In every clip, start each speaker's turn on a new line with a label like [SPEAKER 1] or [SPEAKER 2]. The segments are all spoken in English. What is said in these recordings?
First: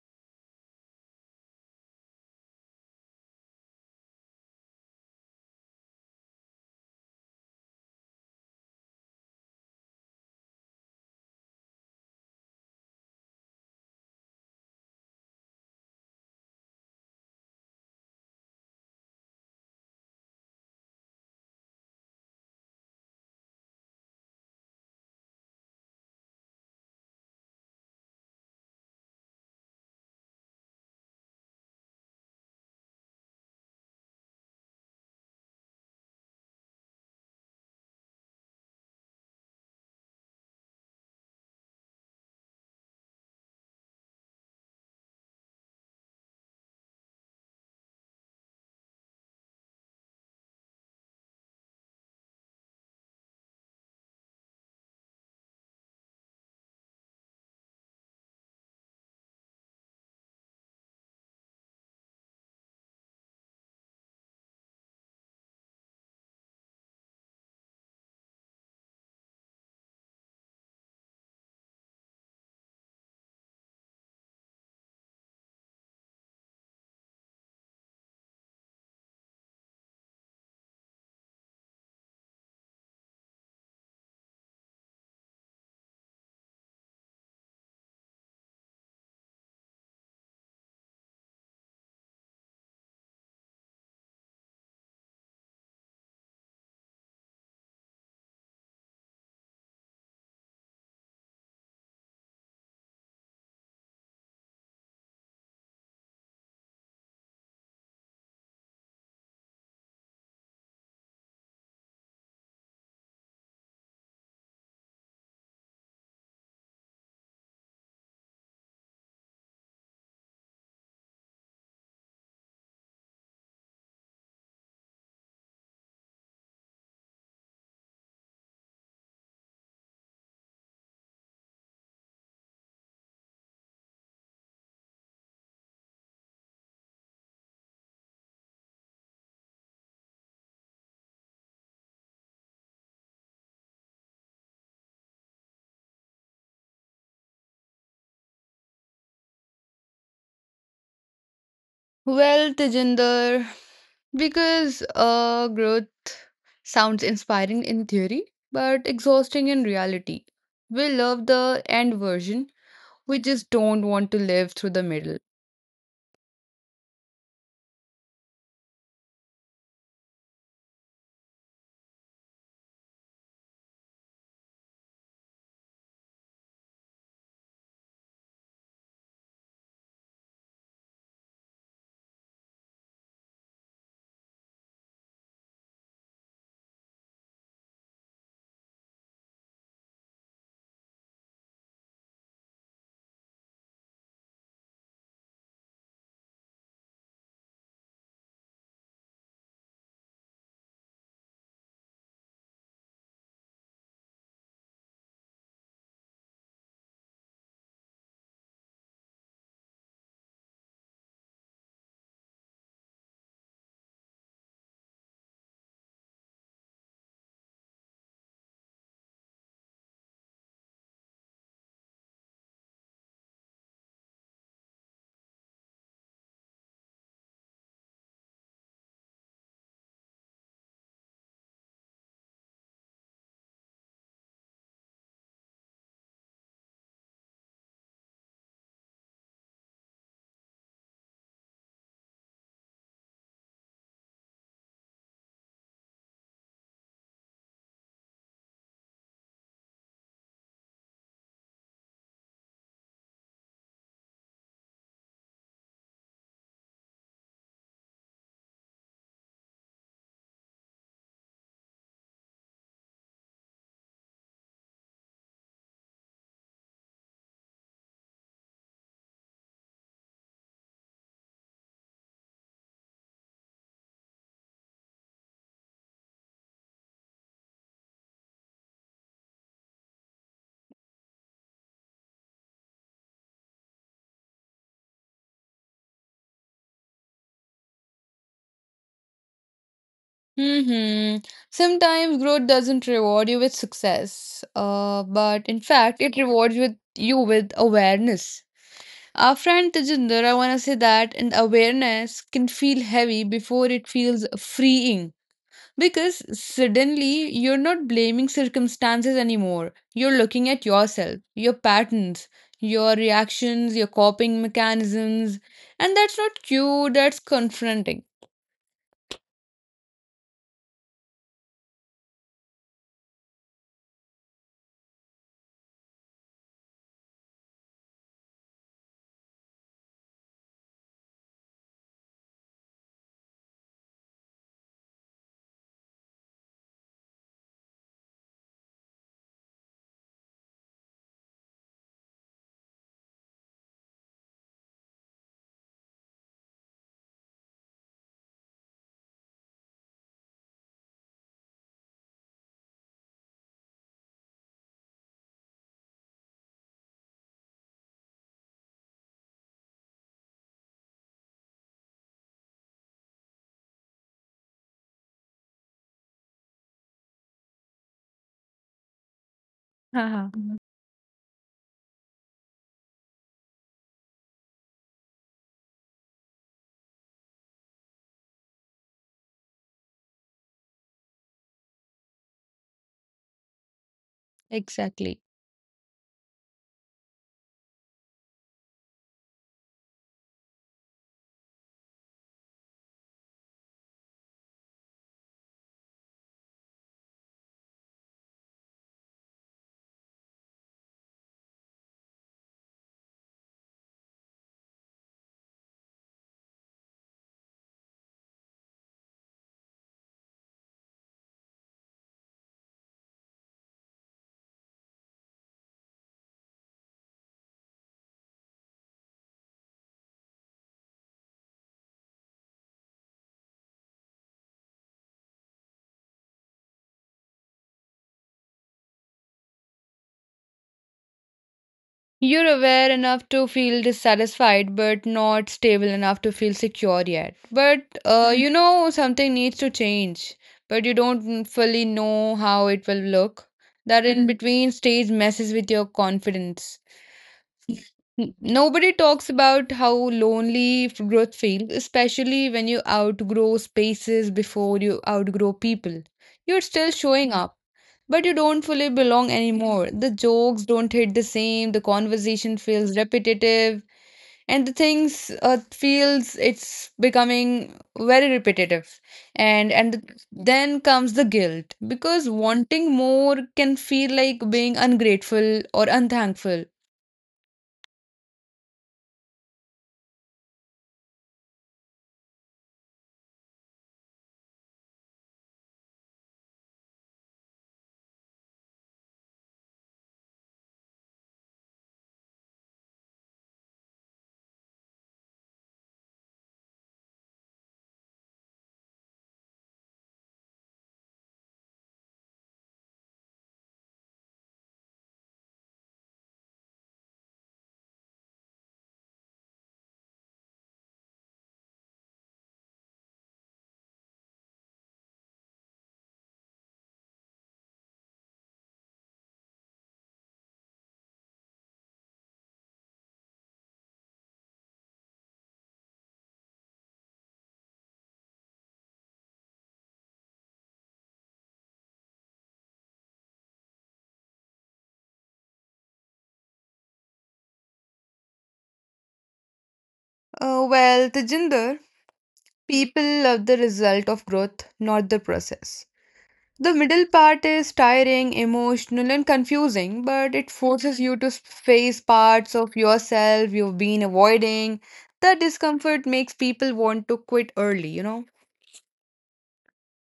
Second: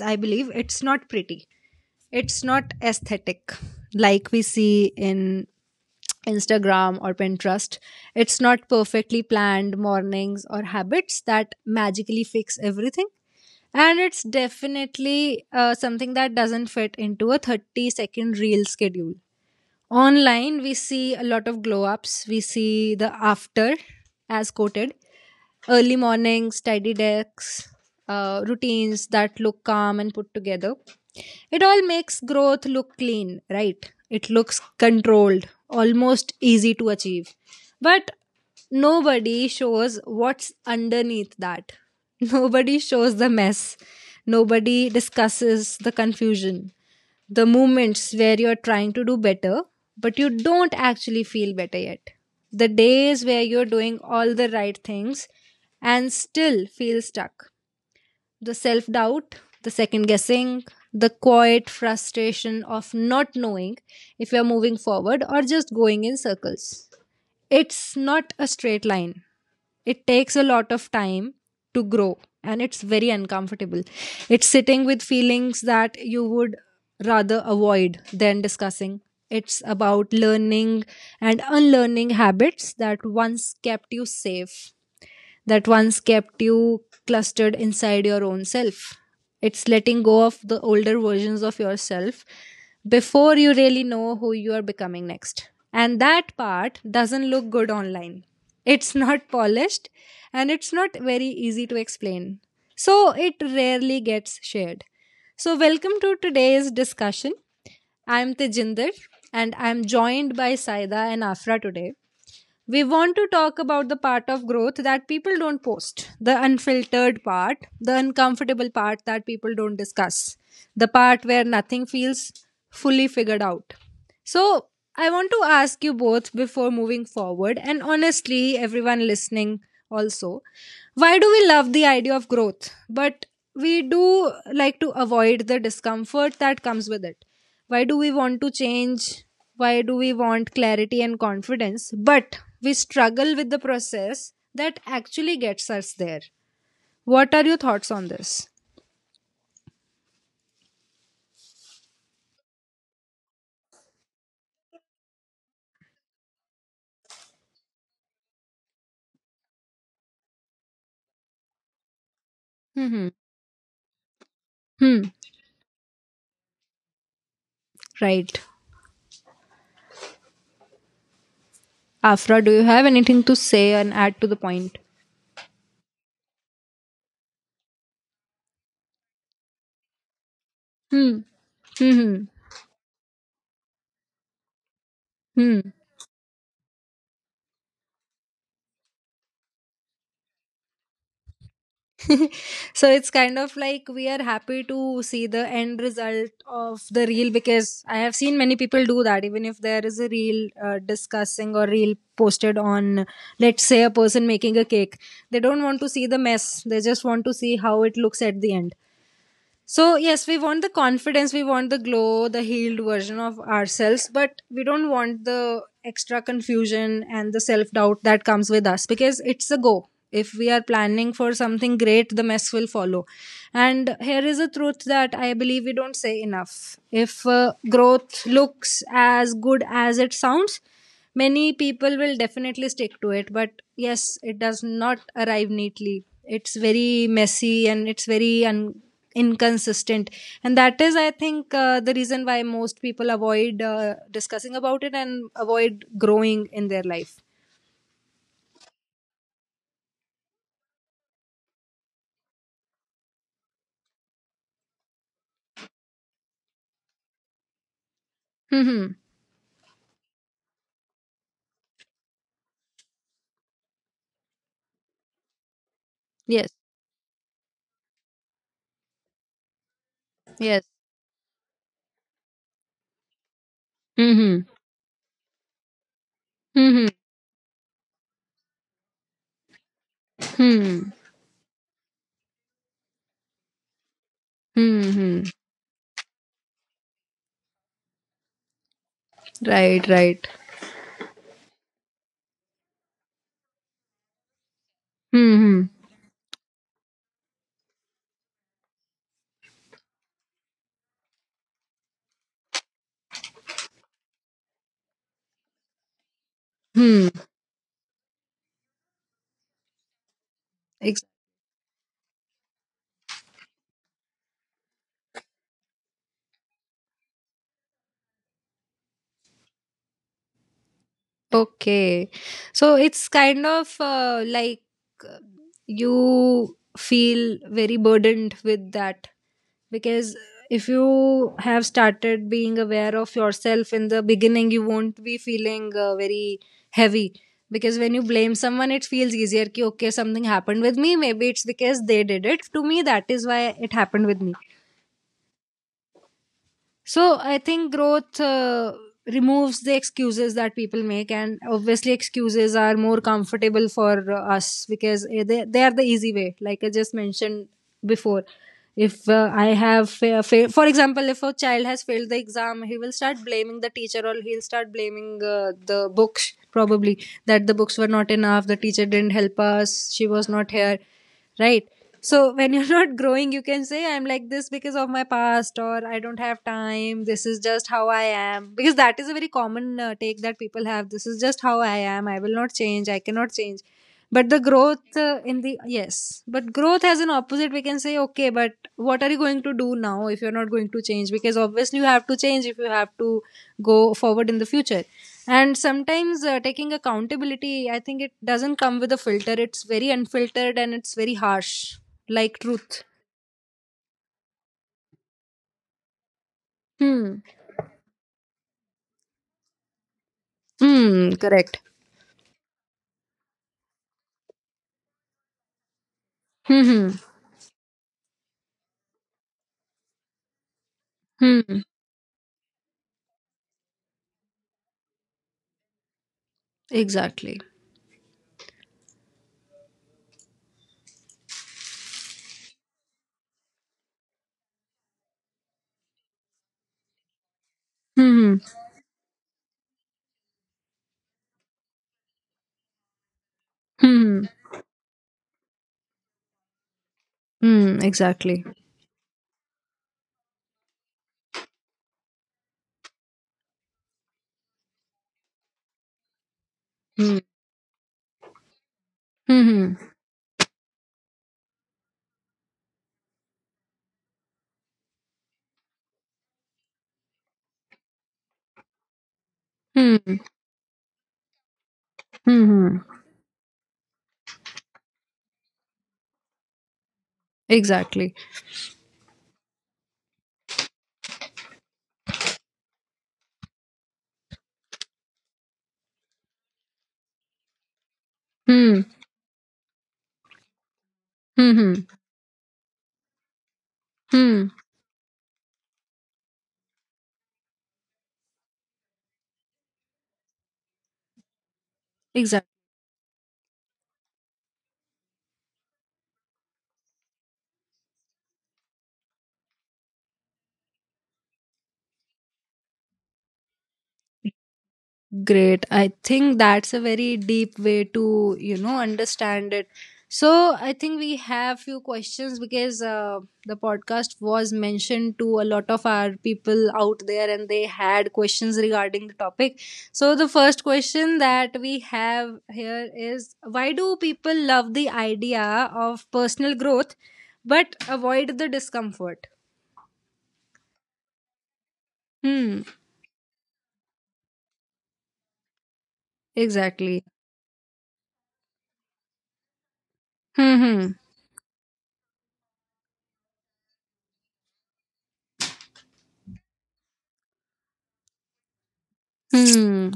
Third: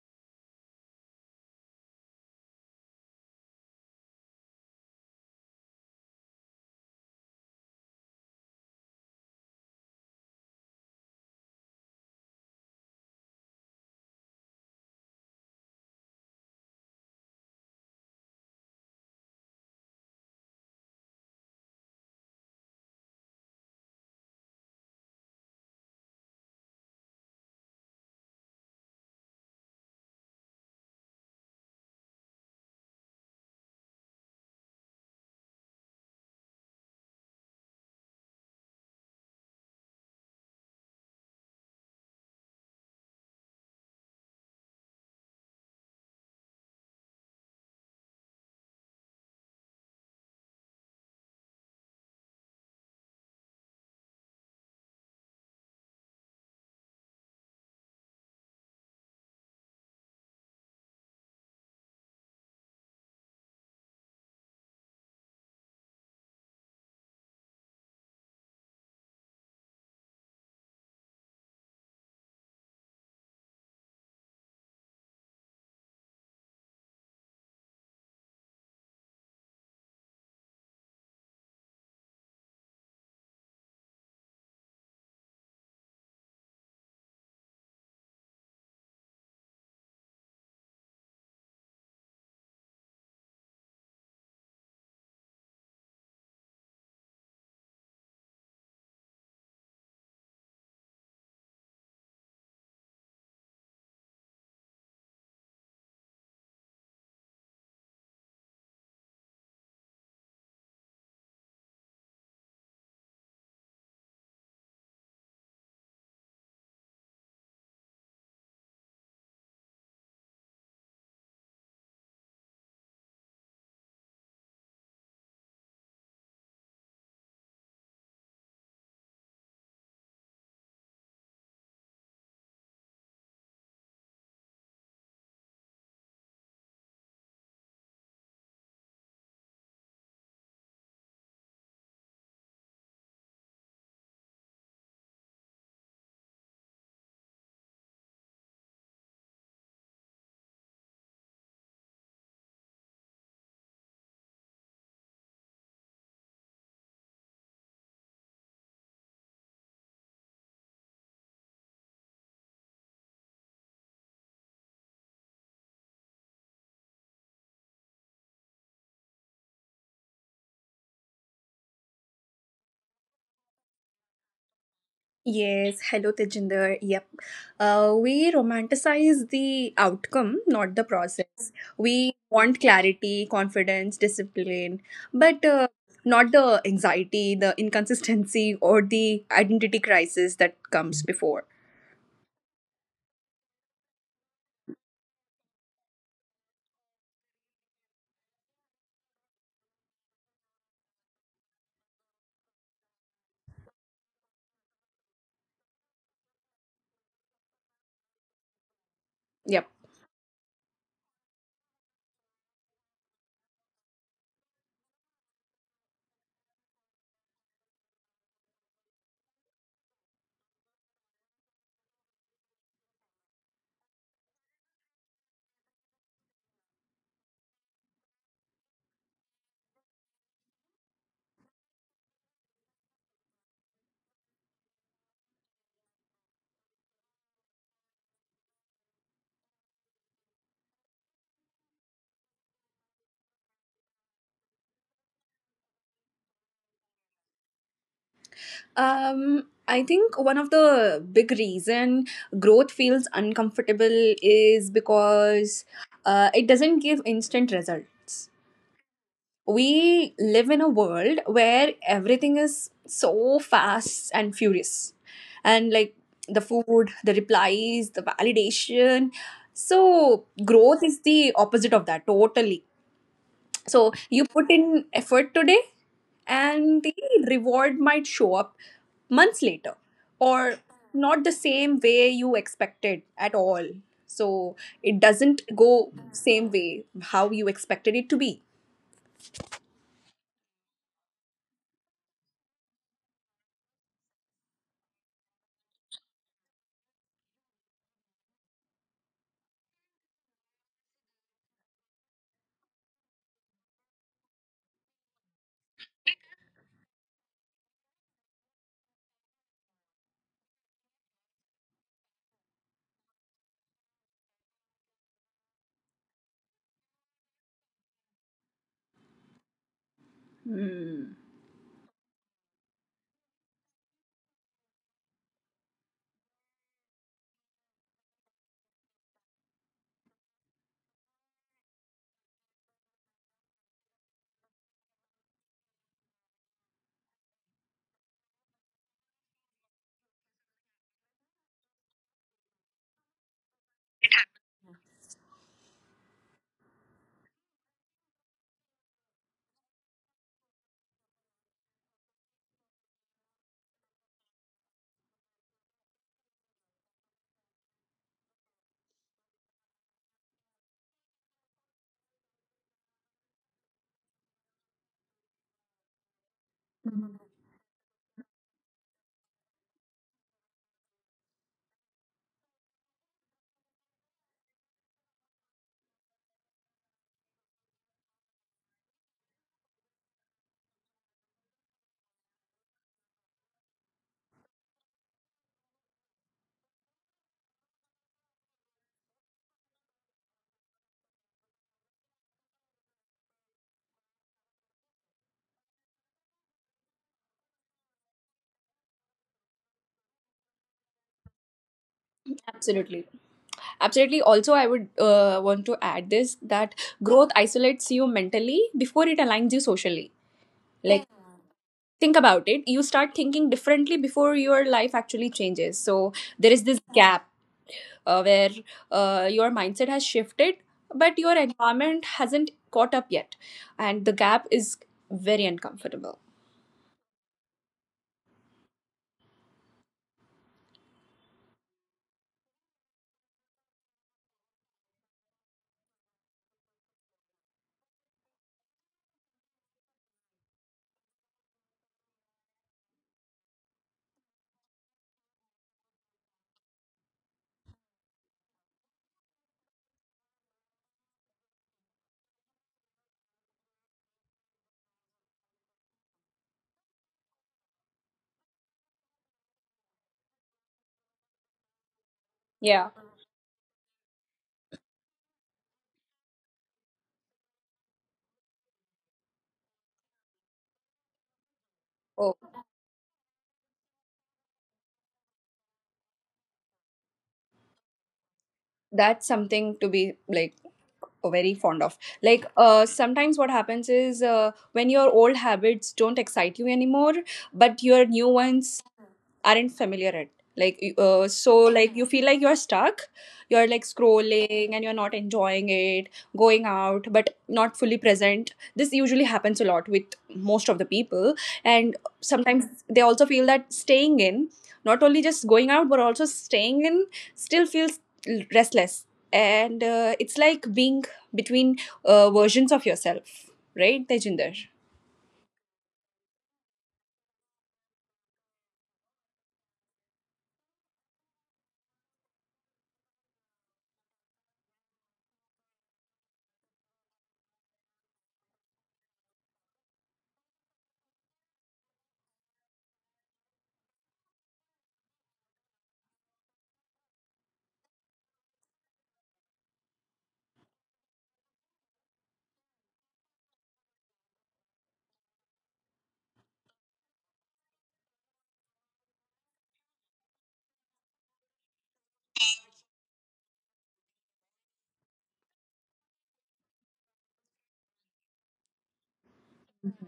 [SPEAKER 1] I believe, it's not pretty. It's not aesthetic like we see in Instagram or Pinterest. It's not perfectly planned mornings or habits that magically fix everything. And it's definitely something that doesn't fit into a 30-second reel schedule. Online, we see a lot of glow ups, we see the after as quoted, early mornings, tidy decks, routines that look calm and put together. It all makes growth look clean, right? It looks controlled, almost easy to achieve. But nobody shows what's underneath that. Nobody shows the mess. Nobody discusses the confusion, the moments where you're trying to do better, but you don't actually feel better yet. The days where you're doing all the right things and still feel stuck. The self doubt, the second guessing, the quiet frustration of not knowing if you're moving forward or just going in circles. It's not a straight line. It takes a lot of time to grow, and it's very uncomfortable. It's sitting with feelings that you would rather avoid than discussing. It's about learning and unlearning habits that once kept you safe, that once kept you clustered inside your own self. It's letting go of the older versions of yourself before you really know who you are becoming next. And that part doesn't look good online. It's not polished, and it's not very easy to explain. So it rarely gets shared. So, welcome to today's discussion. I'm Tejinder, and I'm joined by Saida and Afra. Today we want to talk about the part of growth that people don't post, the unfiltered part, the uncomfortable part that people don't discuss, the part where nothing feels fully figured out. So, I want to ask you both, before moving forward, and honestly, everyone listening also, why do we love the idea of growth, but we do like to avoid the discomfort that comes with it? Why do we want to change? Why do we want clarity and confidence, but we struggle with the process that actually gets us there? What are your thoughts on this?
[SPEAKER 2] Well, Tejinder, because growth sounds inspiring in theory, but exhausting in reality. We love the end version.
[SPEAKER 1] Hmm.
[SPEAKER 2] We just don't want to live through the
[SPEAKER 1] Hmm.
[SPEAKER 2] middle.
[SPEAKER 1] Right. Afra, do you have anything to say and add to the point?
[SPEAKER 3] Yes, hello Tejinder. Yep. We romanticize the outcome, not the
[SPEAKER 1] Hmm.
[SPEAKER 3] process. We
[SPEAKER 1] Hmm.
[SPEAKER 3] want clarity, confidence, discipline, but
[SPEAKER 1] Hmm.
[SPEAKER 3] not the anxiety, the inconsistency, or the identity crisis that comes before.
[SPEAKER 1] So it's kind of like we are happy to see the end result of the reel, because I have seen many people do that. Even if there is a reel discussing, or reel posted on, let's say, a person making a cake, they don't want to see the mess. They just want to see how it looks at the end.
[SPEAKER 3] Yep.
[SPEAKER 1] So, yes, we want the confidence, we want the glow, the healed version of ourselves, but we don't want the extra confusion and the self doubt that comes with us, because it's a go. If we are planning for something great, the mess will follow. And here is a truth that I believe we don't say enough. If growth looks as good as it sounds, many people will definitely stick to it, but yes, it does not arrive neatly. It's very messy and it's very inconsistent, and that is, I think, the reason why most people avoid discussing about it and avoid growing in their life.
[SPEAKER 3] I think one of the big reason growth feels uncomfortable is because it doesn't give instant results.
[SPEAKER 1] Hmm.
[SPEAKER 3] We live in a world where everything is so fast and furious, and like the
[SPEAKER 1] Yes.
[SPEAKER 3] food, the replies, the validation. So
[SPEAKER 1] Yes.
[SPEAKER 3] growth is the opposite of that totally. So you put
[SPEAKER 1] Hmm.
[SPEAKER 3] in effort today, and the
[SPEAKER 1] Hmm.
[SPEAKER 3] reward might show up months later, or
[SPEAKER 1] Hmm.
[SPEAKER 3] not the same way you expected at all. So it doesn't
[SPEAKER 1] Hmm.
[SPEAKER 3] go same way how you expected it to be.
[SPEAKER 1] Right. Right.
[SPEAKER 2] Hmm Sometimes growth doesn't reward you with success, but in fact, it
[SPEAKER 1] Mm-hmm.
[SPEAKER 2] rewards with you with awareness. Our friend Tejinder, I want to say that, and awareness can feel heavy before it feels freeing. Because suddenly you're not blaming circumstances anymore. You're looking at yourself,
[SPEAKER 1] Hmm.
[SPEAKER 2] your patterns, your reactions, your coping mechanisms. And that's not cute, that's confronting.
[SPEAKER 1] Okay. So it's kind of like, uh, you feel very burdened with that, because if you have started being aware of yourself in the beginning, you won't be feeling very heavy. Because when you blame someone, it feels easier. Ki, okay, something happened with me. Maybe it's because they did it to me. That is why it happened with me. So I think growth removes the excuses that people make, and obviously excuses are more comfortable for us, because they are the easy way. Like I just mentioned before, if I have for example, if a child has failed the exam, he will start blaming the teacher, or he'll start blaming the books probably, that the books were not enough, the teacher didn't help us, she
[SPEAKER 2] Haha.
[SPEAKER 1] was not here, right? So when you're not growing, you can say, I'm like this because of my past, or I don't have time, this is just how I am, because that is a very common take that people have. This is just how I am, I will not change, I cannot change. But the growth,
[SPEAKER 2] Exactly.
[SPEAKER 1] in the, yes, but growth has an opposite. We can say, okay, but what are you going to do now if you're not going to change? Because obviously you have to change if you have to go forward in the future. And sometimes, taking accountability, I think, it doesn't come with a filter. It's very unfiltered and it's very harsh, like truth.
[SPEAKER 3] Absolutely. Absolutely. Also, I would want to add this that
[SPEAKER 1] Hmm.
[SPEAKER 3] growth isolates you mentally before it aligns you socially. Like,
[SPEAKER 1] Hmm.
[SPEAKER 3] yeah.
[SPEAKER 1] Correct.
[SPEAKER 3] Think about it. You start thinking differently before your life actually changes. So, there is this
[SPEAKER 1] Hmm.
[SPEAKER 3] gap where your mindset has shifted, but your
[SPEAKER 1] Hmm. Hmm.
[SPEAKER 3] environment hasn't caught up yet. And the gap is very uncomfortable.
[SPEAKER 1] Exactly.
[SPEAKER 2] You're aware enough to feel dissatisfied, but not stable enough to feel secure yet. But uh,
[SPEAKER 1] Hmm.
[SPEAKER 2] you know something needs to change, but you don't fully know how it will look. That in
[SPEAKER 1] Hmm.
[SPEAKER 2] between stage messes with your confidence.
[SPEAKER 1] Hmm. Exactly.
[SPEAKER 2] Nobody talks about how lonely growth feels, especially when you outgrow spaces before you outgrow people. You're still
[SPEAKER 1] Hmm.
[SPEAKER 2] showing up, but you don't fully belong anymore.
[SPEAKER 1] Hmm.
[SPEAKER 2] The jokes don't hit the same, the conversation
[SPEAKER 3] Yeah.
[SPEAKER 2] feels repetitive, and the things feels it's becoming very repetitive. And and th-
[SPEAKER 1] Hmm.
[SPEAKER 2] then comes the guilt because
[SPEAKER 3] Oh,
[SPEAKER 1] Hmm.
[SPEAKER 2] wanting
[SPEAKER 1] Hmm.
[SPEAKER 2] more can feel like being ungrateful or unthankful.
[SPEAKER 1] Exactly.
[SPEAKER 3] that's something to be like very fond of. Like sometimes what happens is when your old habits don't excite you anymore but your new ones
[SPEAKER 1] Hmm.
[SPEAKER 3] aren't familiar at, like so
[SPEAKER 1] Mm-hmm.
[SPEAKER 3] like you feel like you're stuck, you're like
[SPEAKER 1] Hmm.
[SPEAKER 3] scrolling and you're not enjoying it, going out but not fully present. This usually happens a lot with most of the people, and
[SPEAKER 1] Exactly.
[SPEAKER 3] sometimes they also feel that staying in, not only just going out but also staying in, still feels restless. And it's like being between versions of yourself, right Tejinder?
[SPEAKER 1] Great. I think that's a very deep way to, you know, understand it. So I think we have few questions, because the podcast was mentioned to a lot of our people out there, and they had questions regarding the topic. So the first question that we have here is, why do people love the idea of personal growth but avoid the discomfort?
[SPEAKER 2] Well, Tejinder,
[SPEAKER 1] Hmm.
[SPEAKER 2] people love the result of growth, not the process. The middle
[SPEAKER 1] Exactly.
[SPEAKER 2] part is tiring, emotional, and confusing, but it
[SPEAKER 1] Hmm.
[SPEAKER 2] forces
[SPEAKER 1] Hmm.
[SPEAKER 2] you to face parts of yourself you've been avoiding. The discomfort makes people want to quit early, you know?
[SPEAKER 1] Hmm.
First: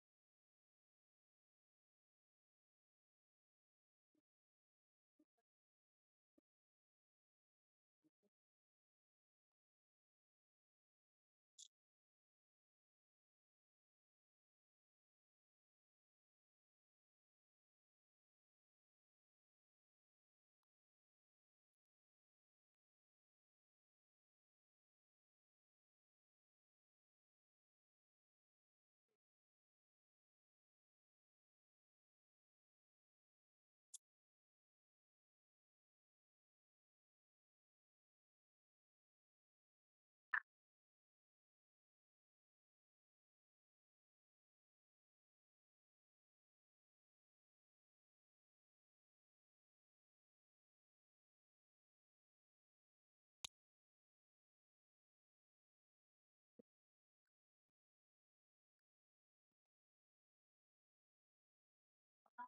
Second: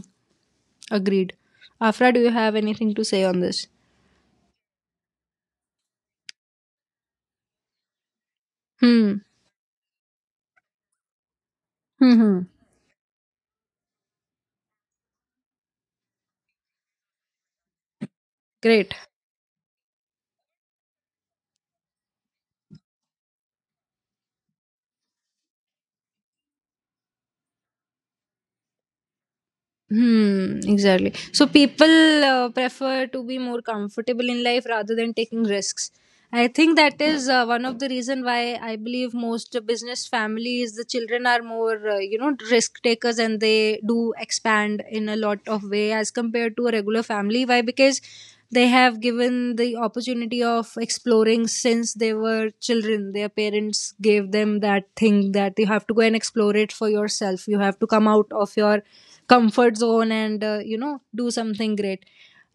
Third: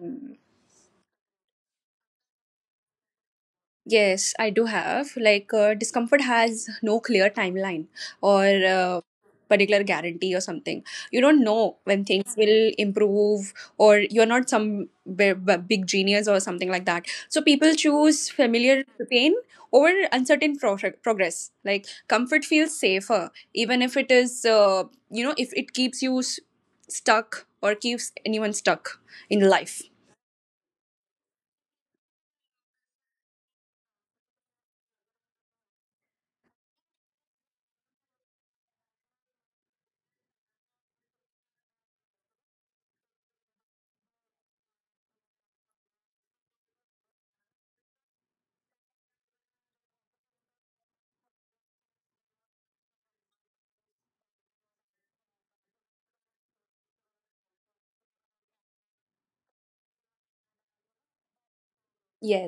[SPEAKER 1] Agreed. Afra, do you have anything to say on this?
[SPEAKER 3] Yes, I do have. Like, discomfort has no clear timeline or
[SPEAKER 1] Hmm.
[SPEAKER 3] particular guarantee or something. You don't know when
[SPEAKER 1] Hmm.
[SPEAKER 3] things
[SPEAKER 1] Hmm.
[SPEAKER 3] will improve, or you're not some big genius or something like that. So, people choose familiar
[SPEAKER 1] Great.
[SPEAKER 3] pain over uncertain progress. Like, comfort feels safer, even if it is, you know, if it keeps you stuck or keeps anyone stuck in life.
[SPEAKER 1] Hmm, exactly. So people prefer to be more comfortable in life rather than taking risks. I think that is one of the reason why I believe most business families, the children are more, you know, risk takers, and they do expand in a lot of way as compared to a regular family. Why? Because they have given the opportunity of exploring since they were children. Their parents gave them that thing, that you have to go and explore it for yourself. You have to come out of your comfort zone and, you know, do something great.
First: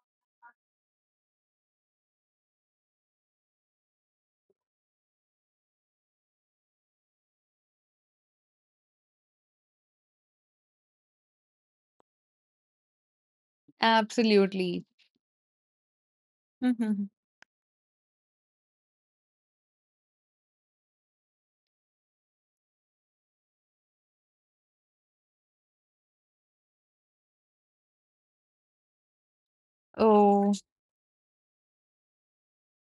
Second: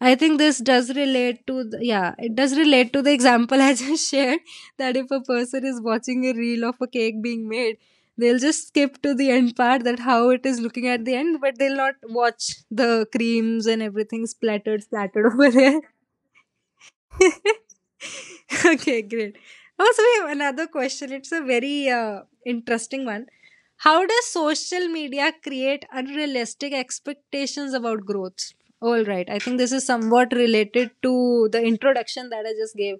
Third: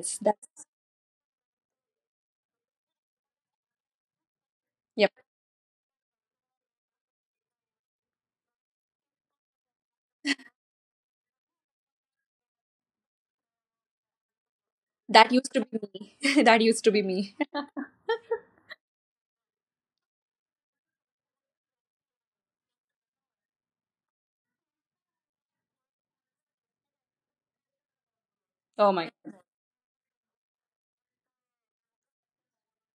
[SPEAKER 1] I think this
[SPEAKER 3] that's,
[SPEAKER 1] does relate to the, yeah, it does relate to the example I just shared, that if
[SPEAKER 3] yep.
[SPEAKER 1] a person is watching a reel of a cake being made, they'll just skip to the end part, that how it is looking at the end, but they'll not watch the creams and everything splattered
[SPEAKER 2] Absolutely.
[SPEAKER 1] splattered
[SPEAKER 3] That
[SPEAKER 1] over
[SPEAKER 3] used to
[SPEAKER 1] there.
[SPEAKER 3] be me. That used to be
[SPEAKER 2] Hmm
[SPEAKER 3] me.
[SPEAKER 1] Okay, great. Also, we have another question. It's a very interesting one. How does social media create unrealistic expectations about growth?
[SPEAKER 3] Oh
[SPEAKER 1] All
[SPEAKER 3] my.
[SPEAKER 1] right, I think this is somewhat
[SPEAKER 2] Oh,
[SPEAKER 1] related to the introduction that I just gave.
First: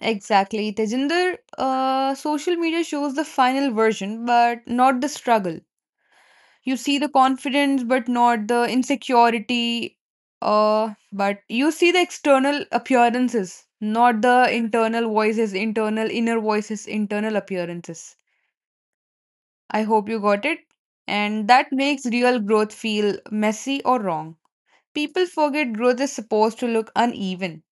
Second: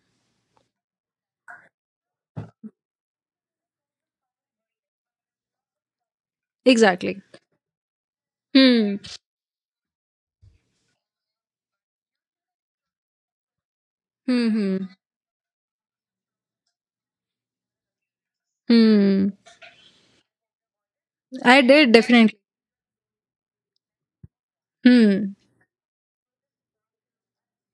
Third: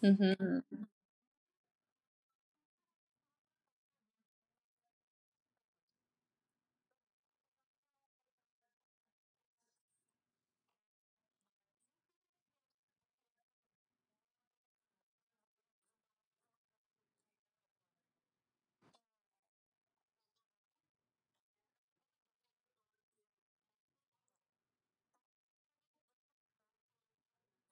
[SPEAKER 2] exactly.
[SPEAKER 3] Hmm.
[SPEAKER 2] Tejinder, social media shows the final version, but not the struggle. You see the
[SPEAKER 1] Exactly.
[SPEAKER 2] confidence but not the
[SPEAKER 1] Hmm.
[SPEAKER 2] insecurity, but you see the external appearances, not the
[SPEAKER 1] Hmm. Hmm.
[SPEAKER 2] internal voices, internal inner voices, internal appearances.
[SPEAKER 1] Hmm.
[SPEAKER 2] I hope you got it. And
[SPEAKER 1] I
[SPEAKER 2] that
[SPEAKER 1] did
[SPEAKER 2] makes
[SPEAKER 1] definitely.
[SPEAKER 2] real growth feel messy or wrong. People
[SPEAKER 1] Hmm.
[SPEAKER 2] forget growth is supposed to look uneven.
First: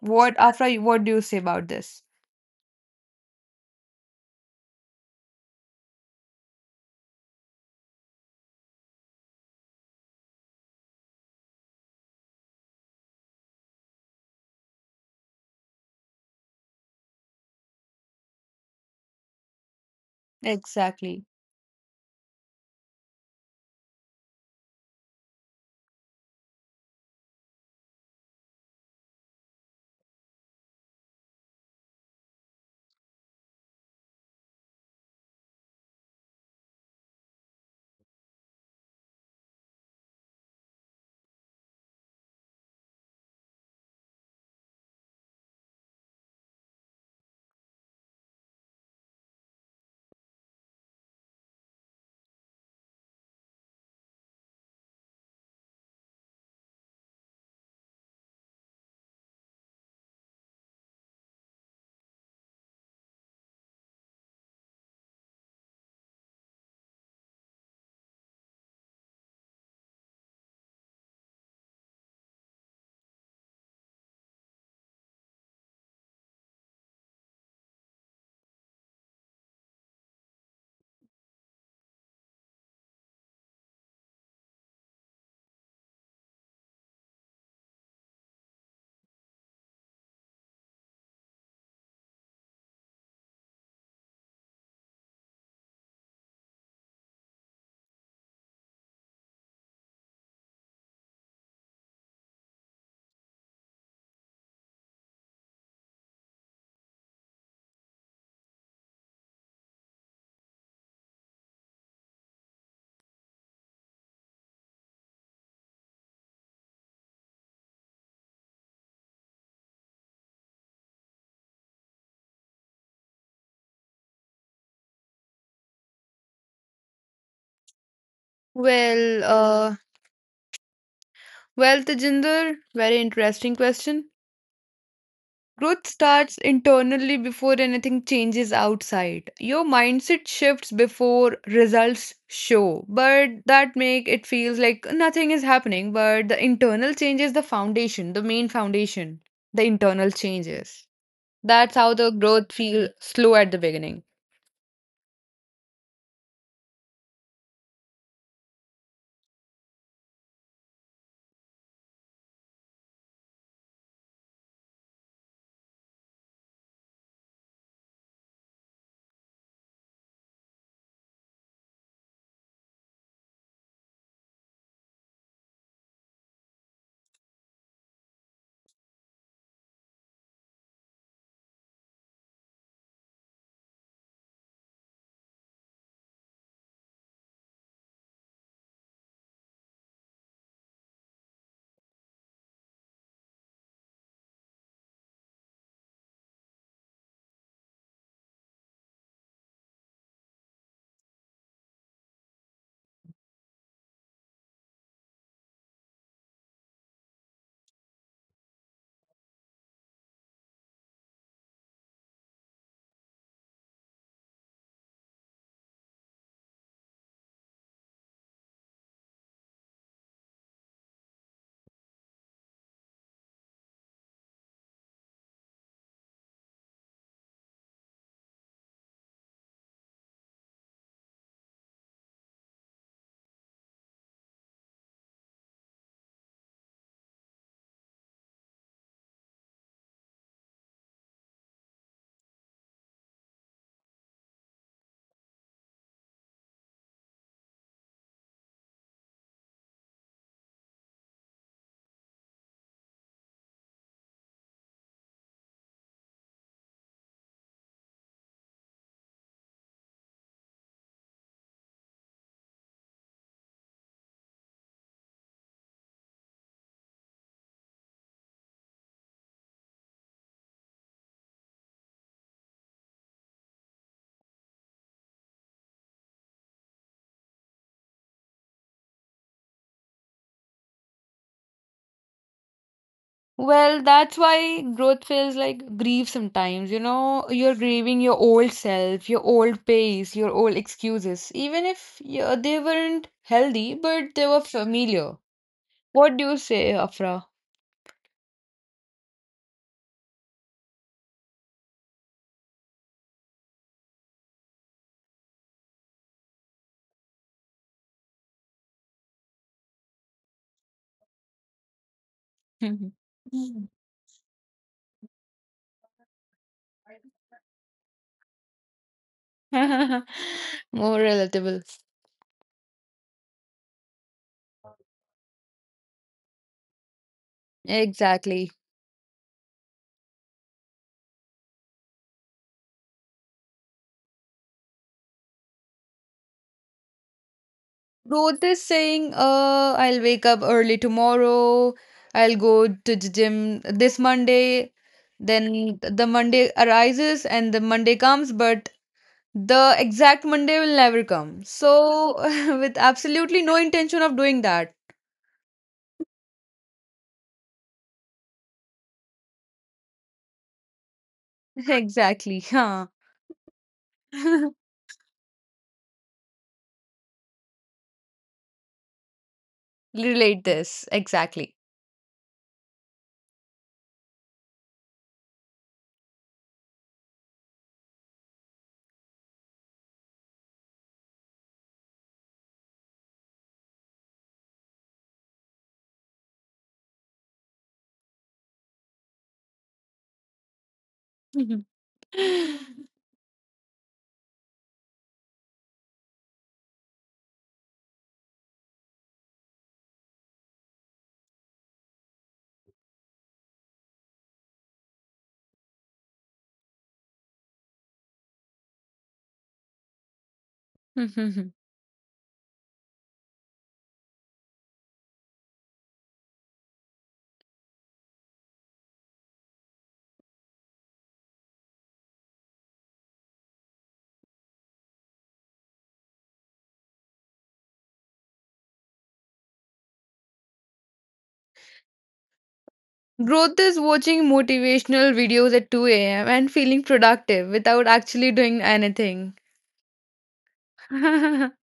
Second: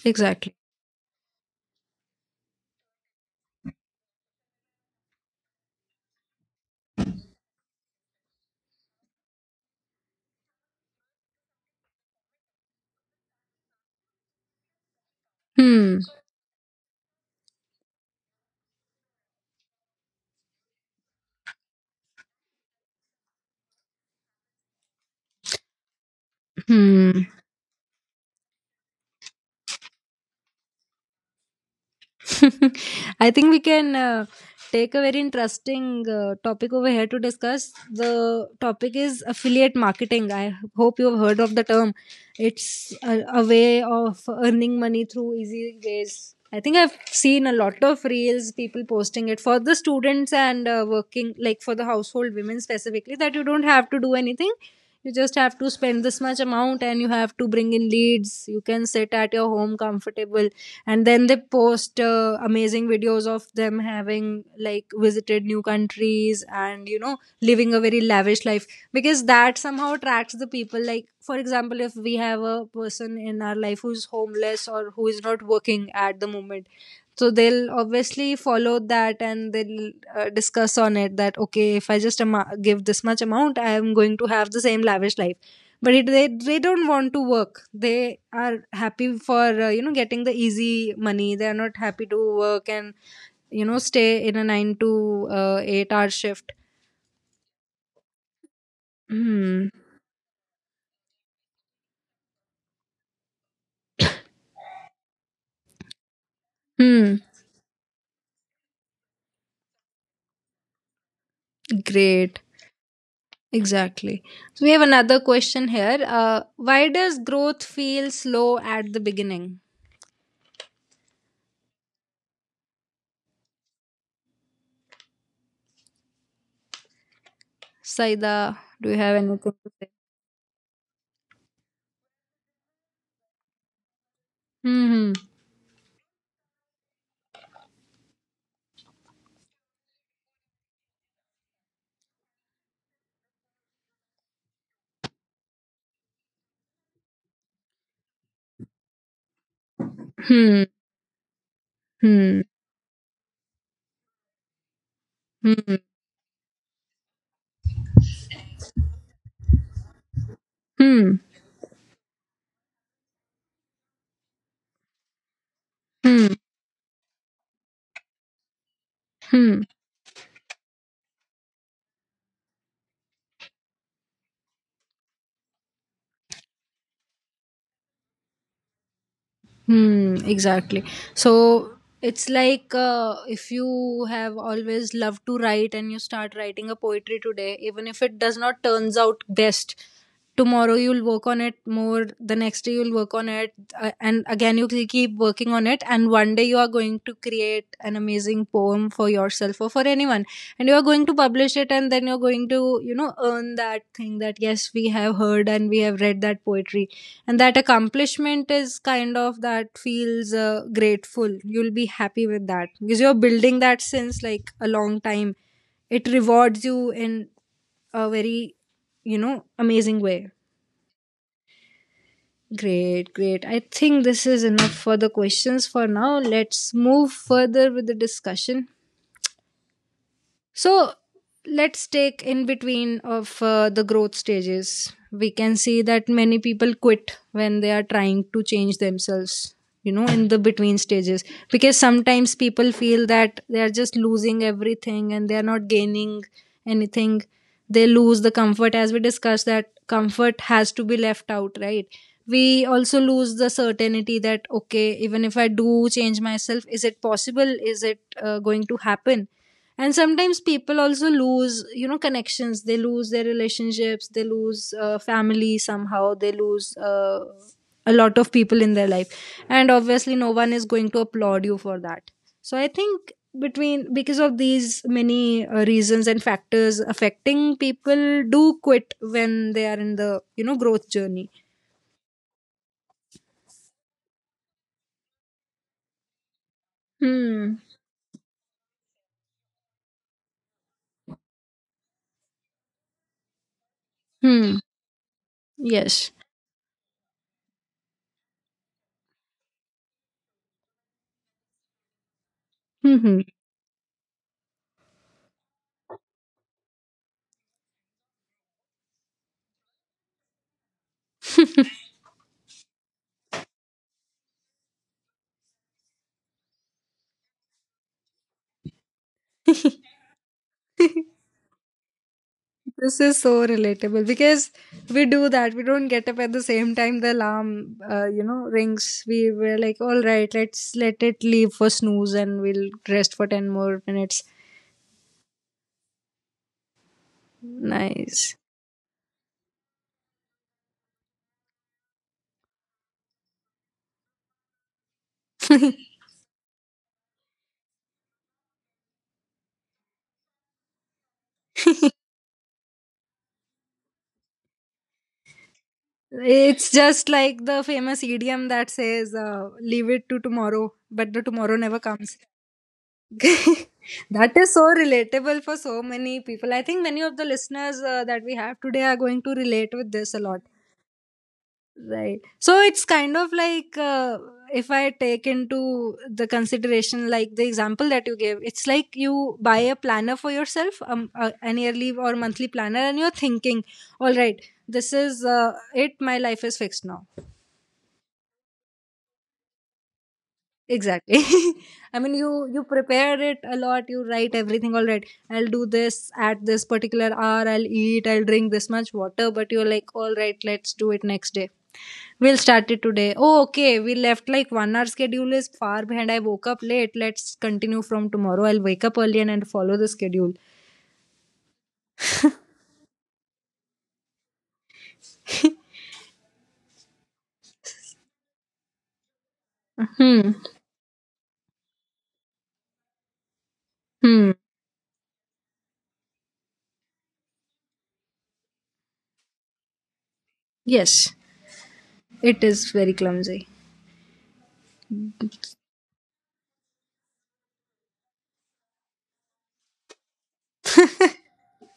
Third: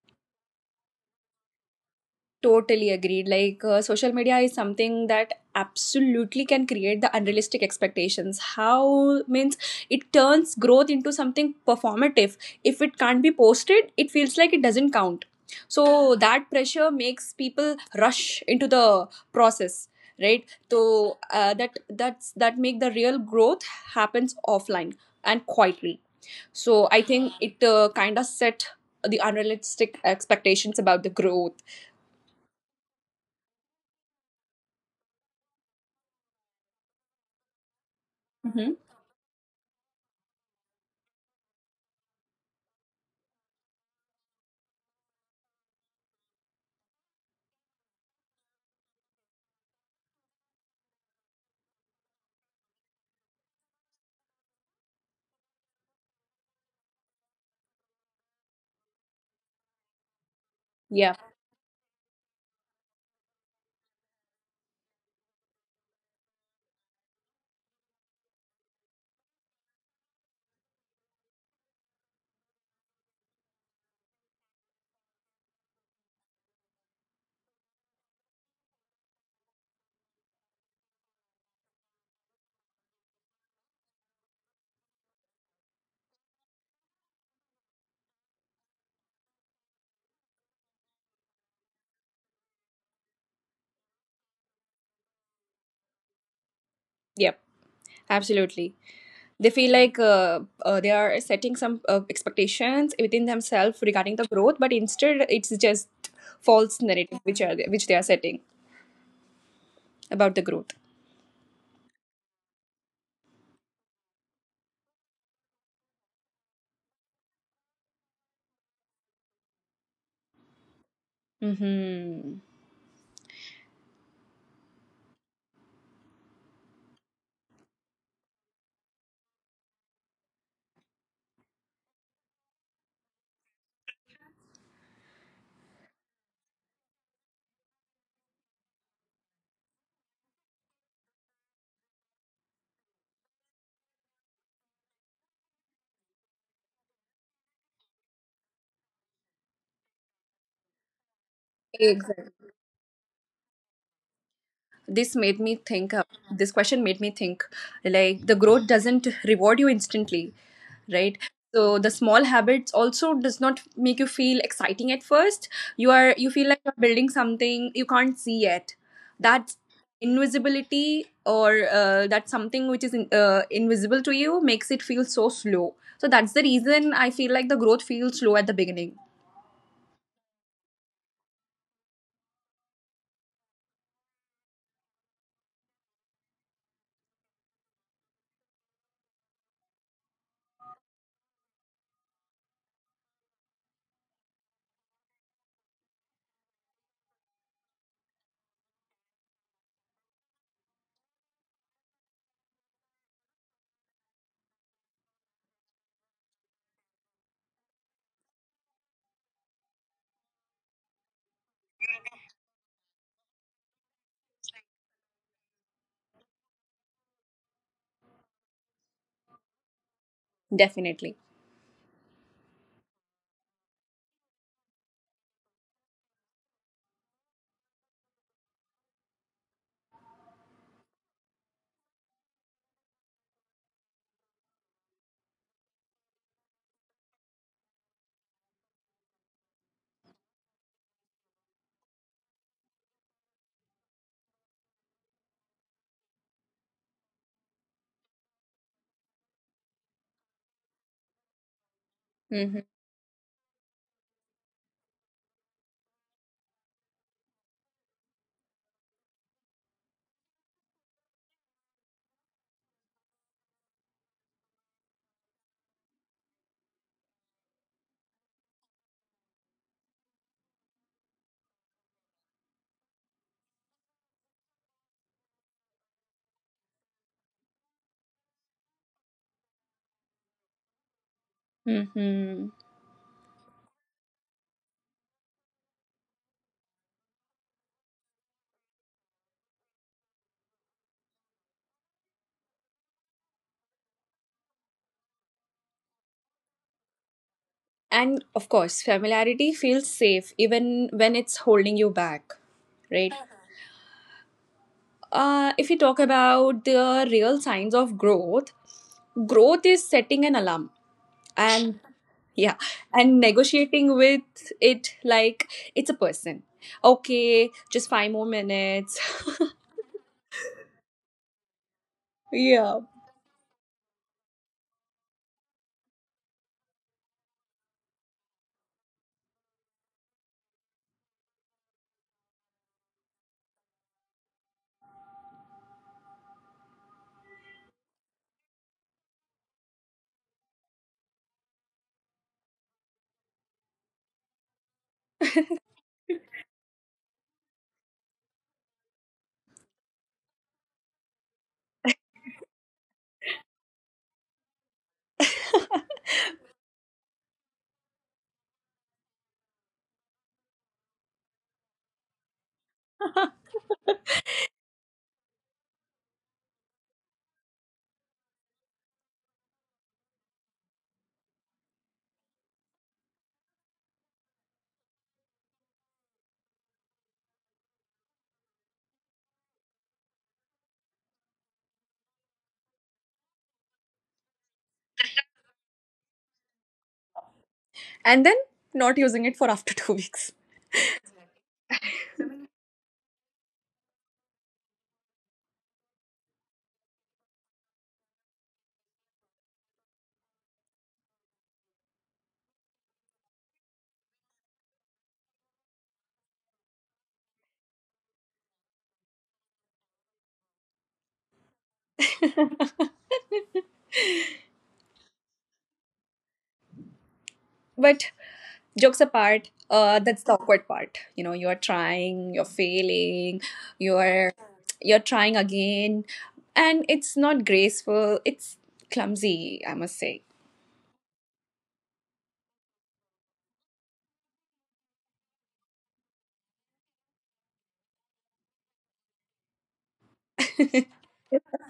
[SPEAKER 2] What,
[SPEAKER 1] Exactly.
[SPEAKER 2] Afra, what do you say about this?
[SPEAKER 3] Totally agreed. Like, social media is something that absolutely can create the unrealistic expectations. How means it turns growth into something performative. If it can't be posted, it feels like it doesn't count.
[SPEAKER 1] Hmm.
[SPEAKER 3] So, that pressure makes people rush into the process, right? So
[SPEAKER 2] Exactly.
[SPEAKER 3] that's that make the real growth happens offline and quietly. So I
[SPEAKER 1] Hmm.
[SPEAKER 3] think it kind of set the unrealistic expectations about the growth.
[SPEAKER 1] I think we can take a very interesting topic over here to discuss. The topic is affiliate marketing. I hope you have heard of the term. It's a way of earning money through easy ways. I think I've seen a lot of reels, people posting it for the students and working, like for the household women specifically, that you don't have to do anything, you just have to spend this much amount and you have to bring in leads, you can sit at your home comfortable, and
[SPEAKER 3] Yeah,
[SPEAKER 1] then they post amazing videos of them having, like, visited new countries, and, you know, living a very lavish life, because that somehow attracts the people. Like, for example, if we have a person in our life who's homeless or who is not working at the moment, so they'll obviously follow that, and they'll discuss on it, that okay, if I just give this much amount, I am going to have the same lavish life. But it, they don't want to work. They are happy for, you know, getting the easy money. They are not happy to work and, you know, stay in a 9 to 8-hour shift.
[SPEAKER 3] yep, absolutely. They
[SPEAKER 1] Hmm.
[SPEAKER 3] feel like they are setting some expectations within themselves regarding the growth, but instead it's just false
[SPEAKER 1] Hmm.
[SPEAKER 3] narrative which are which they are setting about the growth.
[SPEAKER 1] Great. Exactly. So we have another question here, why does growth feel slow at the beginning?
[SPEAKER 3] Mm-hmm.
[SPEAKER 1] Saida, do you have
[SPEAKER 2] well
[SPEAKER 1] anything to
[SPEAKER 2] uh
[SPEAKER 1] say?
[SPEAKER 2] well Tejinder, very interesting question.
[SPEAKER 1] Hmm.
[SPEAKER 2] Growth starts internally before anything changes outside. Your mindset shifts before results show, but that make it feels like nothing is happening, but the internal change is the foundation, the main foundation, the internal
[SPEAKER 1] Hmm.
[SPEAKER 2] changes. That's how the
[SPEAKER 3] Exactly.
[SPEAKER 2] growth
[SPEAKER 1] Hmm.
[SPEAKER 2] feels slow at the beginning.
[SPEAKER 3] This made me think.
[SPEAKER 1] Hmm.
[SPEAKER 3] This question made me think. Like, the growth doesn't reward you instantly. Right.
[SPEAKER 1] Hmm.
[SPEAKER 3] So the small habits also does not make you feel exciting at first. You are, you feel
[SPEAKER 1] Hmm.
[SPEAKER 3] like you're building something you can't see yet. That
[SPEAKER 1] Hmm.
[SPEAKER 3] invisibility or that something which is in, invisible to you makes it feel so slow. So that's the reason I feel like the growth feels slow at the beginning.
[SPEAKER 1] Hmm. Exactly. So it's like, if you have always loved to write and you start writing a poetry today, even if it does not turns out best, tomorrow you'll work on it more. The next day you'll work on it, and again you will keep working on it. And one day you are going to create an amazing poem for yourself or for anyone, and you're going to publish it, and then you're going to earn that thing that, yes, we have heard and we have read that poetry. And that accomplishment is kind of that feels grateful. You'll be happy with that because you're building that since like a long time. It rewards you in a very amazing way.
[SPEAKER 3] Definitely.
[SPEAKER 1] Great, great. I think this is enough for the questions for now. Let's move further with the discussion. So let's take in between of the growth stages. We can see that many people quit when they are trying to change themselves, in the between stages. Because sometimes people feel that they are just losing everything and they are not gaining anything. They lose the comfort, as we discussed, that comfort has to be left out, right?
[SPEAKER 3] Hmm.
[SPEAKER 1] We also lose the certainty that, okay, even if I do change myself, is it possible? Is it going to happen? And sometimes people also lose connections. They lose their relationships. They lose family. Somehow they lose a lot of people in their life, and obviously no one is going to applaud you for that. So I think between, because of these many reasons and factors affecting, people do quit when they are in the growth journey.
[SPEAKER 3] Hmm.
[SPEAKER 2] Well, that's why growth feels like grief sometimes. You know,
[SPEAKER 1] Hmm.
[SPEAKER 2] you're grieving your old self, your old pace, your old excuses, even if you they weren't healthy, but they were
[SPEAKER 1] Hmm.
[SPEAKER 2] familiar.
[SPEAKER 1] Yes.
[SPEAKER 2] What do you say, Afra?
[SPEAKER 3] And of course familiarity feels safe even when it's holding you back, right?
[SPEAKER 1] Hmm.
[SPEAKER 3] If you talk about the real signs of growth, growth is setting an alarm and, yeah, and
[SPEAKER 2] Mm.
[SPEAKER 3] negotiating with it, like it's a person. Okay, just five more minutes.
[SPEAKER 2] More relatable.
[SPEAKER 3] Yeah.
[SPEAKER 1] This is so relatable because we do that. We don't get up at the same time the alarm,
[SPEAKER 2] Exactly.
[SPEAKER 1] rings. We were like, all right, let's let it leave for snooze and we'll rest for 10 more minutes. Nice.
[SPEAKER 2] Growth is saying, I'll wake up early tomorrow, I'll go to the gym this Monday. Then the Monday arises and the Monday comes, but the exact Monday will never come. So, with absolutely no intention of doing that.
[SPEAKER 1] It's just like the famous idiom that says, leave it to tomorrow, but the tomorrow never comes.
[SPEAKER 2] Exactly. Huh.
[SPEAKER 1] That is so relatable for so many people. I think many of the listeners that we have today are going to relate with this a lot.
[SPEAKER 2] Relate this. Exactly.
[SPEAKER 1] Right. So it's kind of like if I take into the consideration, like the example that you gave, it's like you buy a planner for yourself, an yearly or monthly planner, and you're thinking, all right, this is it. My life is fixed now.
[SPEAKER 3] And then not using it for after 2 weeks.
[SPEAKER 1] Exactly.
[SPEAKER 2] Mhm.
[SPEAKER 1] I mean, you prepare it a lot. You write everything. All right, I'll do this at this particular hour. I'll eat. I'll drink this much water. But you're like, all right, let's do it next day. We'll start it today. Oh, okay. We left like one hour schedule is far behind. I woke up late. Let's continue from tomorrow. I'll wake up early, and follow the schedule.
[SPEAKER 2] Mhm.
[SPEAKER 3] But jokes apart, that's the
[SPEAKER 1] Hmm.
[SPEAKER 3] awkward part. You know, you're trying, you're failing,
[SPEAKER 1] Hmm.
[SPEAKER 3] you're you're trying again, and it's not graceful. It's clumsy, I must say.
[SPEAKER 1] Yes. It is very clumsy.
[SPEAKER 2] Growth is watching motivational videos at 2 a.m. and feeling productive without actually doing anything.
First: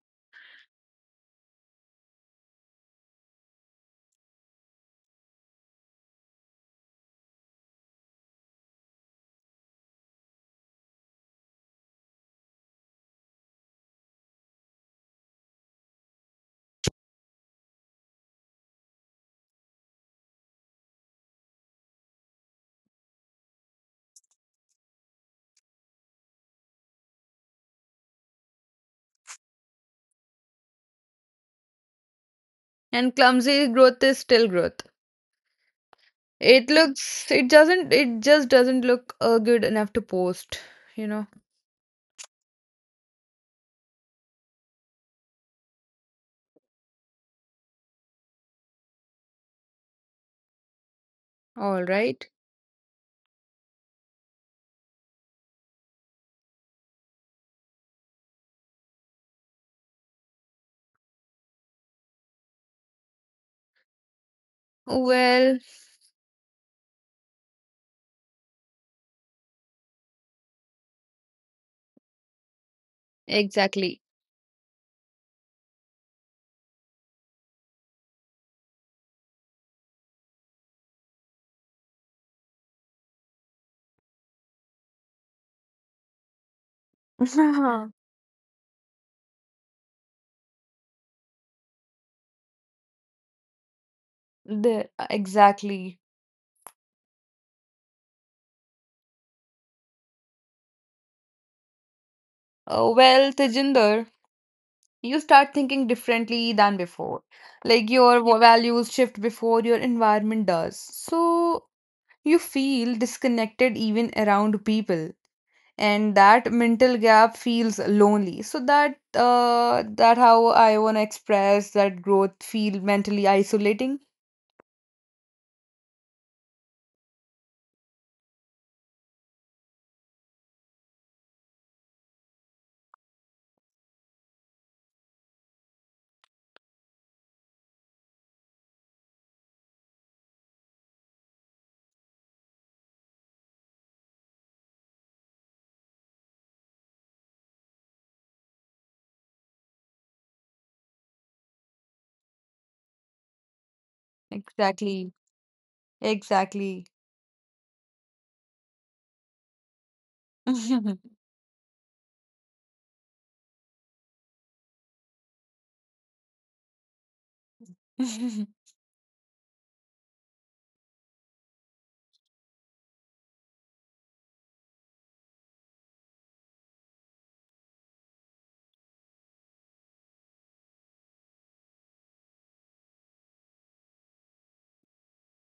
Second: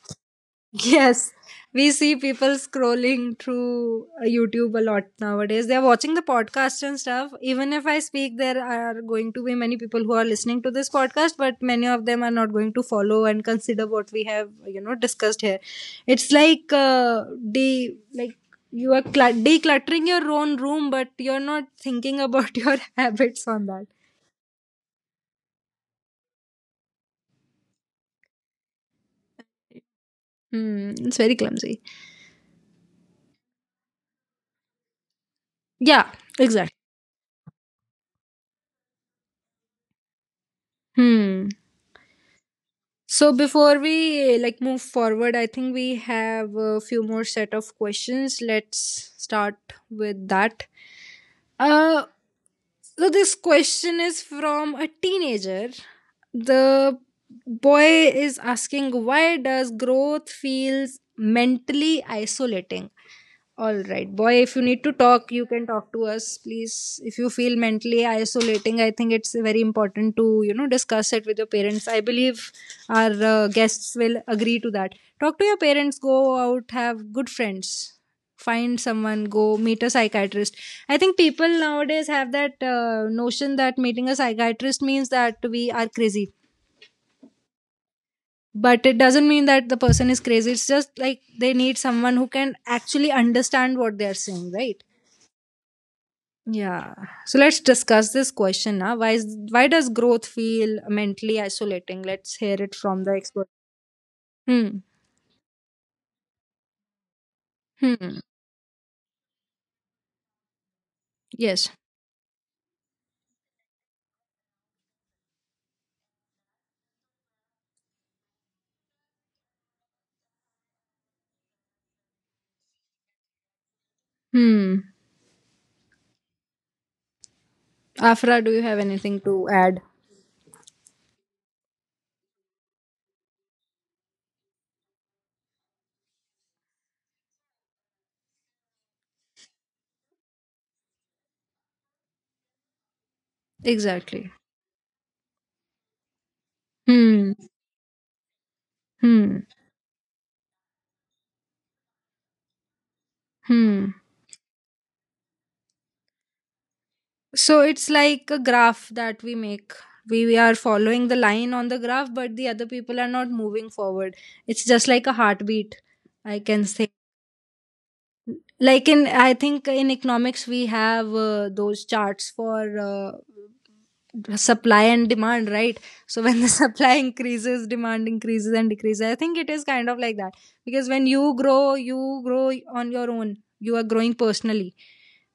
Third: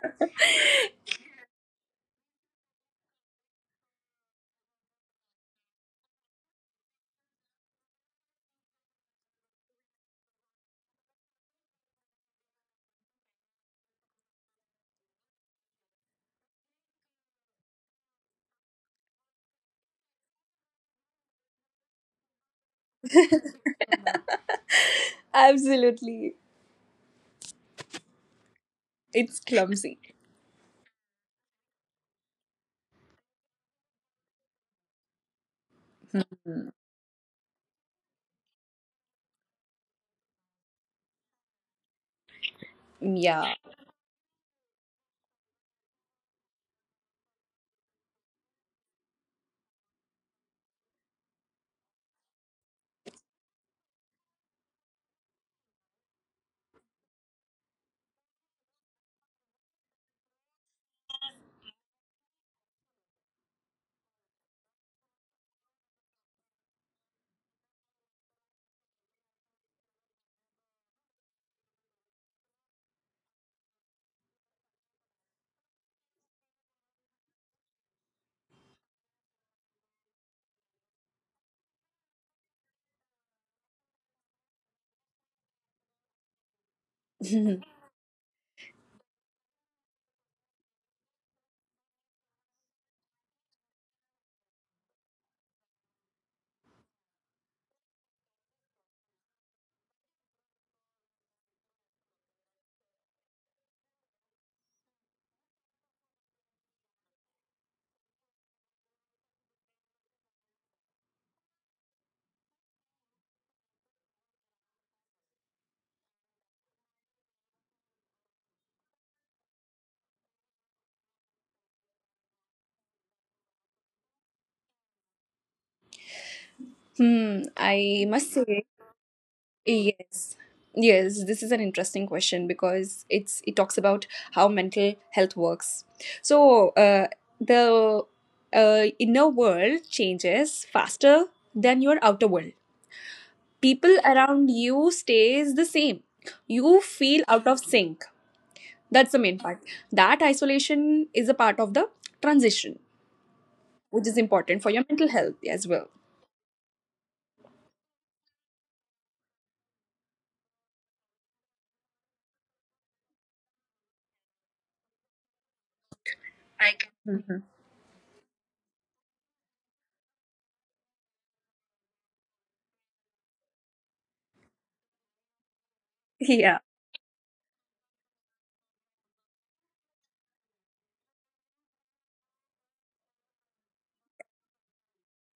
[SPEAKER 1] Yes, we see people scrolling through YouTube a lot nowadays. They're watching the podcast and stuff. Even if I speak, there are going to be many people who are listening to this podcast, but many of them are not going to follow and consider what we have, discussed here. It's like de like you are decluttering your own room, but you're not thinking about your habits on that.
[SPEAKER 3] Absolutely, it's clumsy.
[SPEAKER 1] Hmm, it's very clumsy.
[SPEAKER 2] and clumsy growth is still growth.
[SPEAKER 1] Yeah,
[SPEAKER 3] Hmm.
[SPEAKER 2] It
[SPEAKER 1] exactly.
[SPEAKER 2] looks, it doesn't, it just doesn't look good enough to post, you know.
[SPEAKER 1] Hmm. So
[SPEAKER 3] Yeah.
[SPEAKER 1] before we like move forward, I think we have a few more set of questions. Let's start with that.
[SPEAKER 2] All
[SPEAKER 1] Uh,
[SPEAKER 2] right.
[SPEAKER 1] so this question is from a teenager. The boy is asking, why does growth feels mentally isolating? All right, boy, if you need to talk,
[SPEAKER 2] Well,
[SPEAKER 1] you can talk to us, please. If you feel mentally isolating, I think it's very important to, discuss it with your parents. I believe our
[SPEAKER 2] exactly.
[SPEAKER 1] guests will agree to that. Talk to your parents, go out, have good friends, find someone, go meet a psychiatrist. I think people nowadays have that notion that meeting a psychiatrist means that we are crazy, but it doesn't mean that the person is crazy. It's just like they need someone who can actually understand what they are saying,
[SPEAKER 2] The,
[SPEAKER 1] right?
[SPEAKER 2] exactly.
[SPEAKER 1] Yeah. So let's discuss this question now. Why does growth feel mentally isolating? Let's hear it
[SPEAKER 2] Uh,
[SPEAKER 1] from the
[SPEAKER 2] well,
[SPEAKER 1] expert.
[SPEAKER 2] Tejinder,
[SPEAKER 1] Hmm.
[SPEAKER 2] you start thinking differently than before. Like your
[SPEAKER 1] Hmm.
[SPEAKER 2] values shift before your environment does. So
[SPEAKER 1] Yes.
[SPEAKER 2] you feel disconnected even around people. And that mental gap feels lonely. So that how I wanna express that growth feel mentally isolating.
[SPEAKER 1] Hmm.
[SPEAKER 3] Hmm. I must
[SPEAKER 1] Afra, do
[SPEAKER 3] say.
[SPEAKER 1] you have anything to add?
[SPEAKER 3] Yes. Yes, this is an interesting question because it's, it talks about how mental health works. So, the inner world changes faster than your outer world. People
[SPEAKER 1] Exactly.
[SPEAKER 3] around you stays the same. You feel
[SPEAKER 1] Hmm.
[SPEAKER 3] out of sync. That's the main
[SPEAKER 1] Hmm.
[SPEAKER 3] part. That isolation is a part of the transition,
[SPEAKER 1] Hmm.
[SPEAKER 3] which is important for your mental
[SPEAKER 2] Exactly.
[SPEAKER 3] health as well.
[SPEAKER 2] Exactly.
[SPEAKER 1] So it's like a graph that we make. We are following the line on the graph, but the other people are not moving forward. It's just like a heartbeat, I can
[SPEAKER 3] I can.
[SPEAKER 1] say.
[SPEAKER 2] Mm-hmm.
[SPEAKER 1] Like, in, I think in economics we have those charts for supply and demand, right? So when the
[SPEAKER 3] Yeah.
[SPEAKER 1] supply increases, demand increases and decreases. I think it is kind of like that because when you grow, you grow on your own. You are growing personally,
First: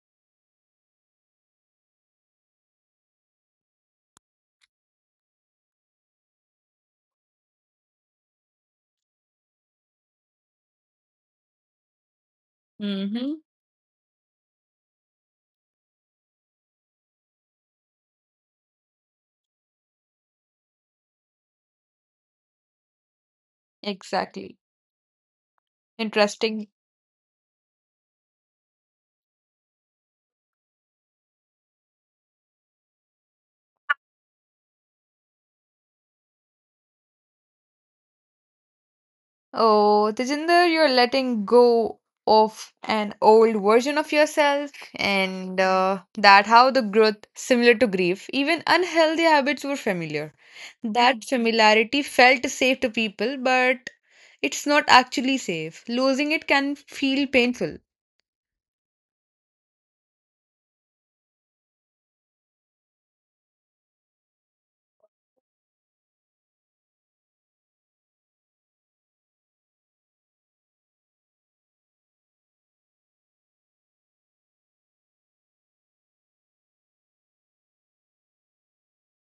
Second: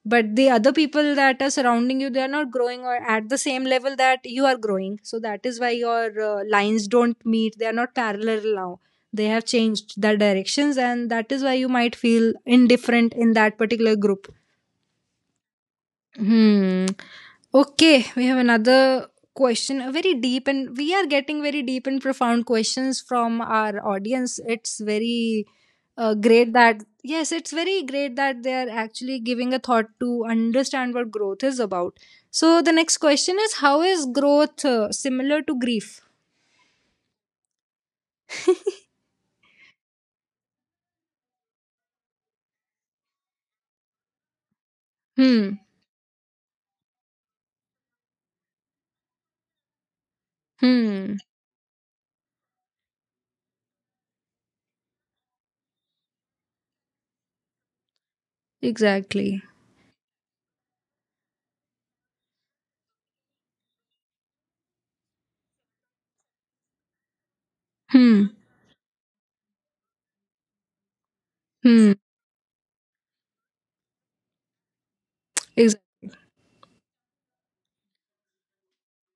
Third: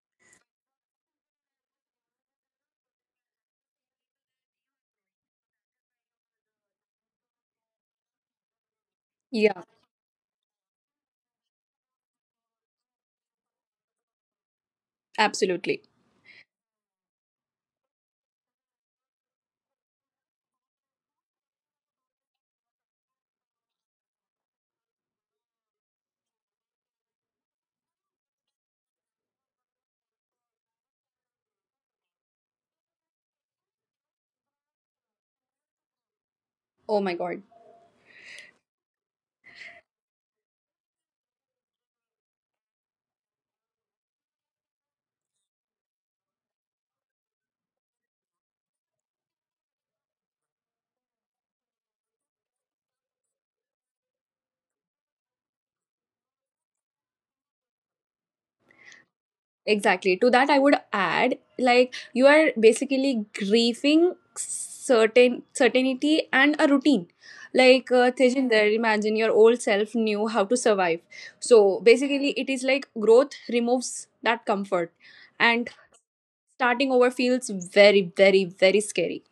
[SPEAKER 1] but the other people that are surrounding you, they are not growing or at the same level that you are growing. So that is why your lines don't meet. They are not parallel now. They have
[SPEAKER 3] Yeah,
[SPEAKER 1] changed their directions, and that is why you might feel indifferent in that particular group.
[SPEAKER 3] absolutely.
[SPEAKER 1] Hmm. Okay, we have another question, a very deep, and we are getting very deep and profound questions from our audience.
[SPEAKER 2] Exactly.
[SPEAKER 1] It's very great
[SPEAKER 2] Interesting.
[SPEAKER 1] that, yes, it's very great that they are actually giving a thought to understand what growth is about. So the next question is, how is growth similar to grief?
[SPEAKER 3] Oh my God.
[SPEAKER 2] Oh, Tejinder, you're letting go of an old version of yourself, and
[SPEAKER 1] Hmm.
[SPEAKER 2] that how the growth, similar to grief, even unhealthy habits were familiar. That
[SPEAKER 1] Hmm.
[SPEAKER 2] Mm. familiarity felt safe to people, but it's not actually safe. Losing it can feel painful.
[SPEAKER 1] Exactly.
[SPEAKER 3] Exactly. To that, I would add, like, you are basically grieving certain certainty and a routine. Like
[SPEAKER 1] Hmm.
[SPEAKER 3] Tejinder, imagine your old self knew how to survive. So
[SPEAKER 1] Hmm.
[SPEAKER 3] basically, it is like growth removes that comfort, and
[SPEAKER 1] Ex-
[SPEAKER 3] starting over feels very, very, very scary.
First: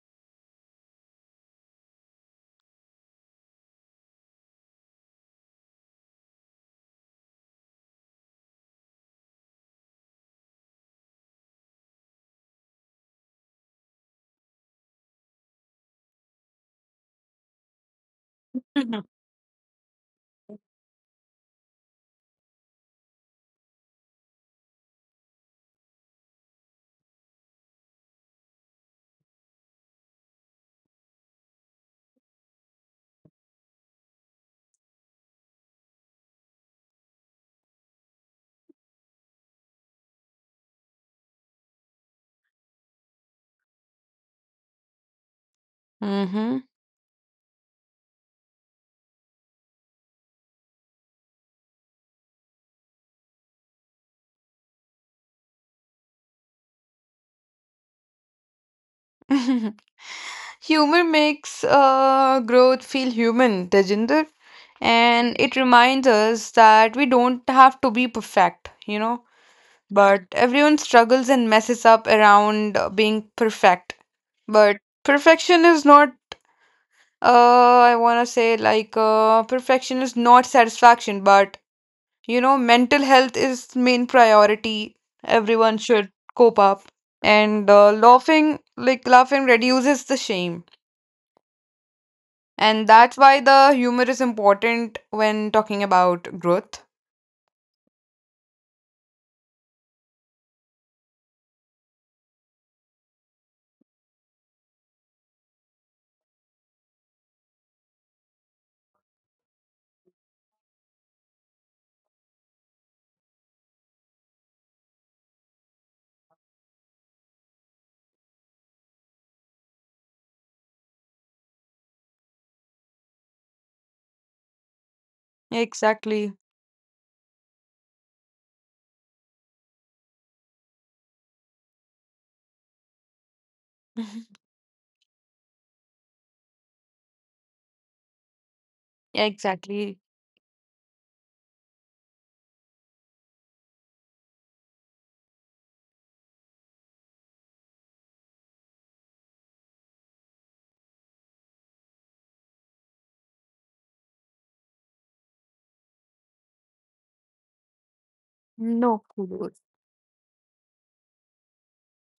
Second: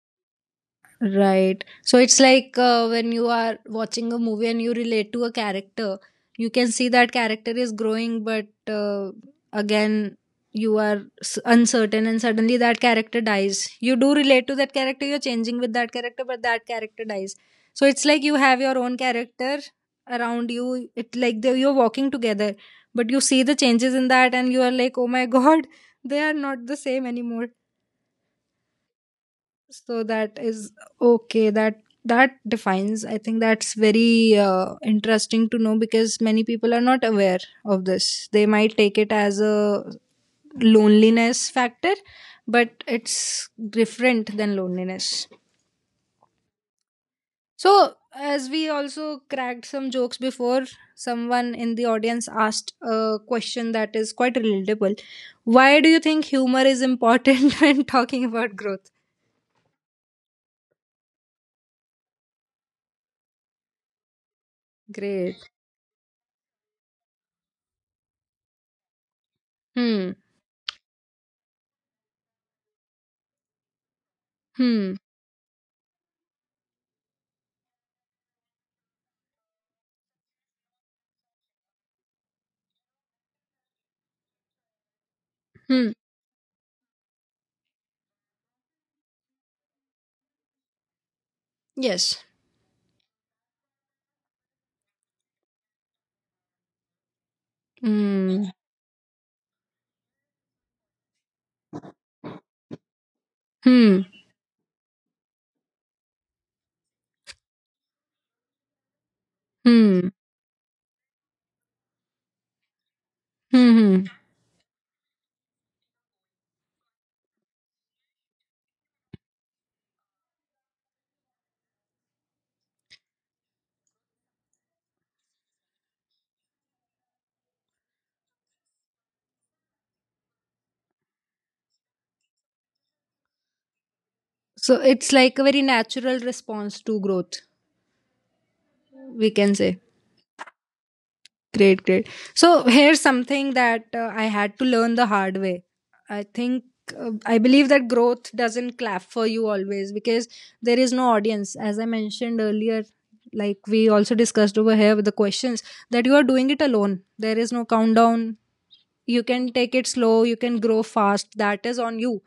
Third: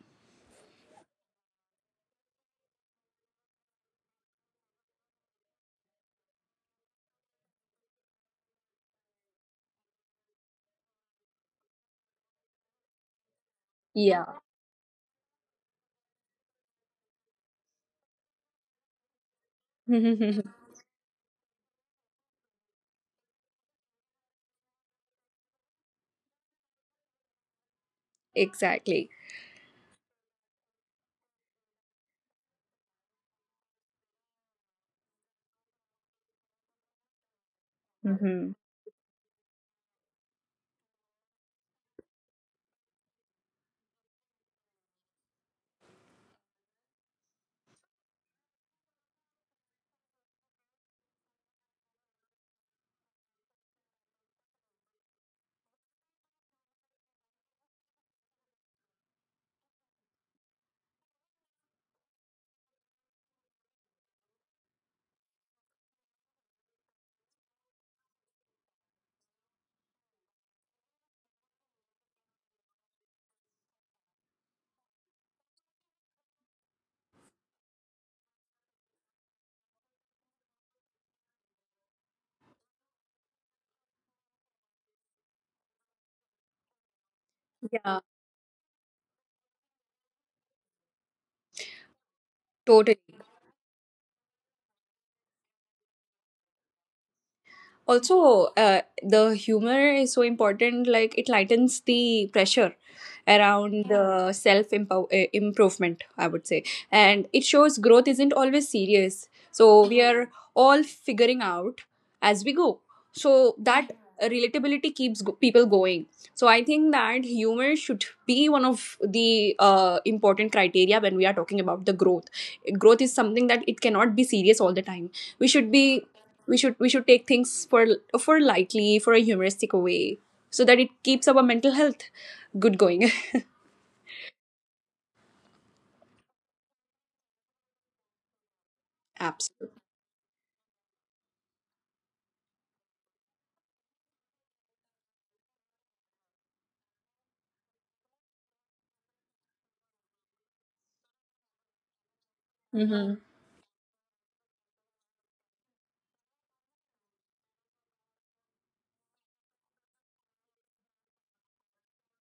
[SPEAKER 1] Right. So it's like when you are watching a movie and you relate to a character, you can see that character is growing, but again, you are uncertain, and suddenly that character dies. You do
[SPEAKER 3] Yeah.
[SPEAKER 1] relate to that character, you're changing with that character, but that character dies. So it's like you have your own character around you. It, like, they, you're walking together, but you see the changes in that, and you are like, oh my god, they are not the same anymore.
[SPEAKER 3] Exactly.
[SPEAKER 1] So that is, okay, that defines, I think. That's very interesting to know because many people are not aware of this. They
[SPEAKER 3] Hmm.
[SPEAKER 1] might take it as a loneliness factor, but it's different than loneliness.
[SPEAKER 2] Mm-hmm.
[SPEAKER 1] So as we also cracked some jokes before, someone in the audience asked a question that is quite relatable. Why do you think humor is important when talking about growth?
[SPEAKER 2] Humor makes growth feel human, Tejinder,
[SPEAKER 1] Great.
[SPEAKER 2] and it reminds us that we don't have to be perfect, you know.
[SPEAKER 1] Hmm.
[SPEAKER 2] But everyone struggles and messes up around being perfect. But
[SPEAKER 1] Hmm.
[SPEAKER 2] perfection is not, I want to say, like, perfection is not satisfaction, but you know, mental health is main priority. Everyone
[SPEAKER 1] Hmm.
[SPEAKER 2] should cope up. And
[SPEAKER 3] Yeah.
[SPEAKER 2] laughing, like, laughing reduces the shame.
[SPEAKER 1] Yes.
[SPEAKER 2] And
[SPEAKER 3] Totally.
[SPEAKER 2] that's why the humor is important when talking about growth.
[SPEAKER 1] Hmm.
[SPEAKER 3] Also the humor is so important, like it lightens the pressure around
[SPEAKER 1] Hmm.
[SPEAKER 3] the self improvement, I would say. And it shows growth isn't always serious, so we
[SPEAKER 1] Hmm.
[SPEAKER 3] are all figuring out as we go. So
[SPEAKER 1] Hmm.
[SPEAKER 3] that
[SPEAKER 1] Hmm.
[SPEAKER 3] relatability keeps people going. So I think that humor should be one of the important criteria when we are talking about the growth. Growth is something that it cannot be serious all the time. we should be
[SPEAKER 2] Exactly.
[SPEAKER 3] we should we should take things for lightly, for a humoristic way, so that it keeps our mental health good going.
[SPEAKER 1] So it's like a very natural response to growth, we can say.
[SPEAKER 3] Absolutely.
[SPEAKER 2] Exactly.
[SPEAKER 1] Great, great. So here's something that I had to learn the hard way. I think I believe that growth doesn't clap for you always because there is no audience. As I mentioned earlier,
[SPEAKER 3] Mhm.
[SPEAKER 1] like we also discussed over here with the questions, that you are doing it alone. There is no countdown.
[SPEAKER 2] No
[SPEAKER 1] You can
[SPEAKER 2] kudos.
[SPEAKER 1] take it slow, you can grow fast. That is on you,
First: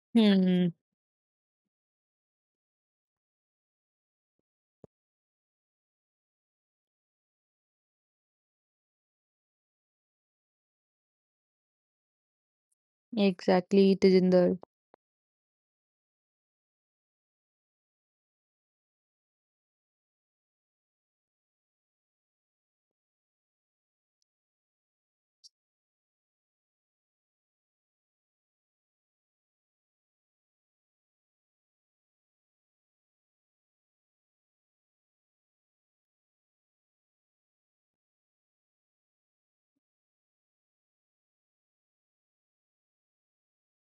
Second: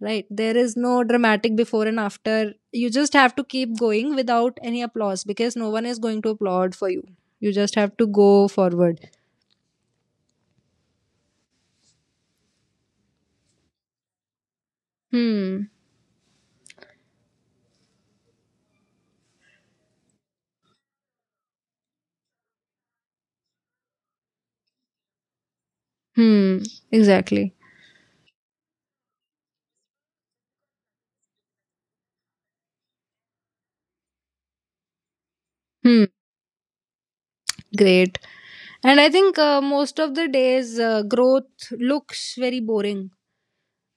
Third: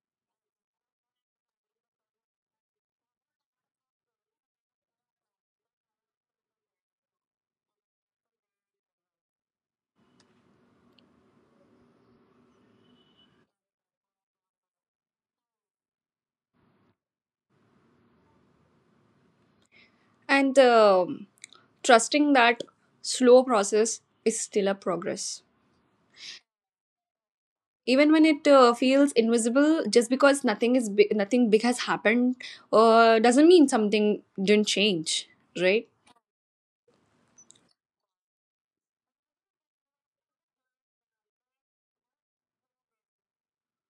[SPEAKER 1] right? There
[SPEAKER 2] Hmm.
[SPEAKER 1] is no dramatic before and after. You just have to keep going without any applause because no one is going to applaud for you. You just have to go forward.
[SPEAKER 2] Exactly, Tejinder.
[SPEAKER 1] Hmm.
[SPEAKER 3] And trusting that slow process is still a progress,
[SPEAKER 1] Hmm. Exactly.
[SPEAKER 3] even when it feels invisible. Just because nothing is big, nothing big has happened, doesn't mean something didn't change, right?
[SPEAKER 1] Hmm. Great. And I think, most of the days, growth looks very boring.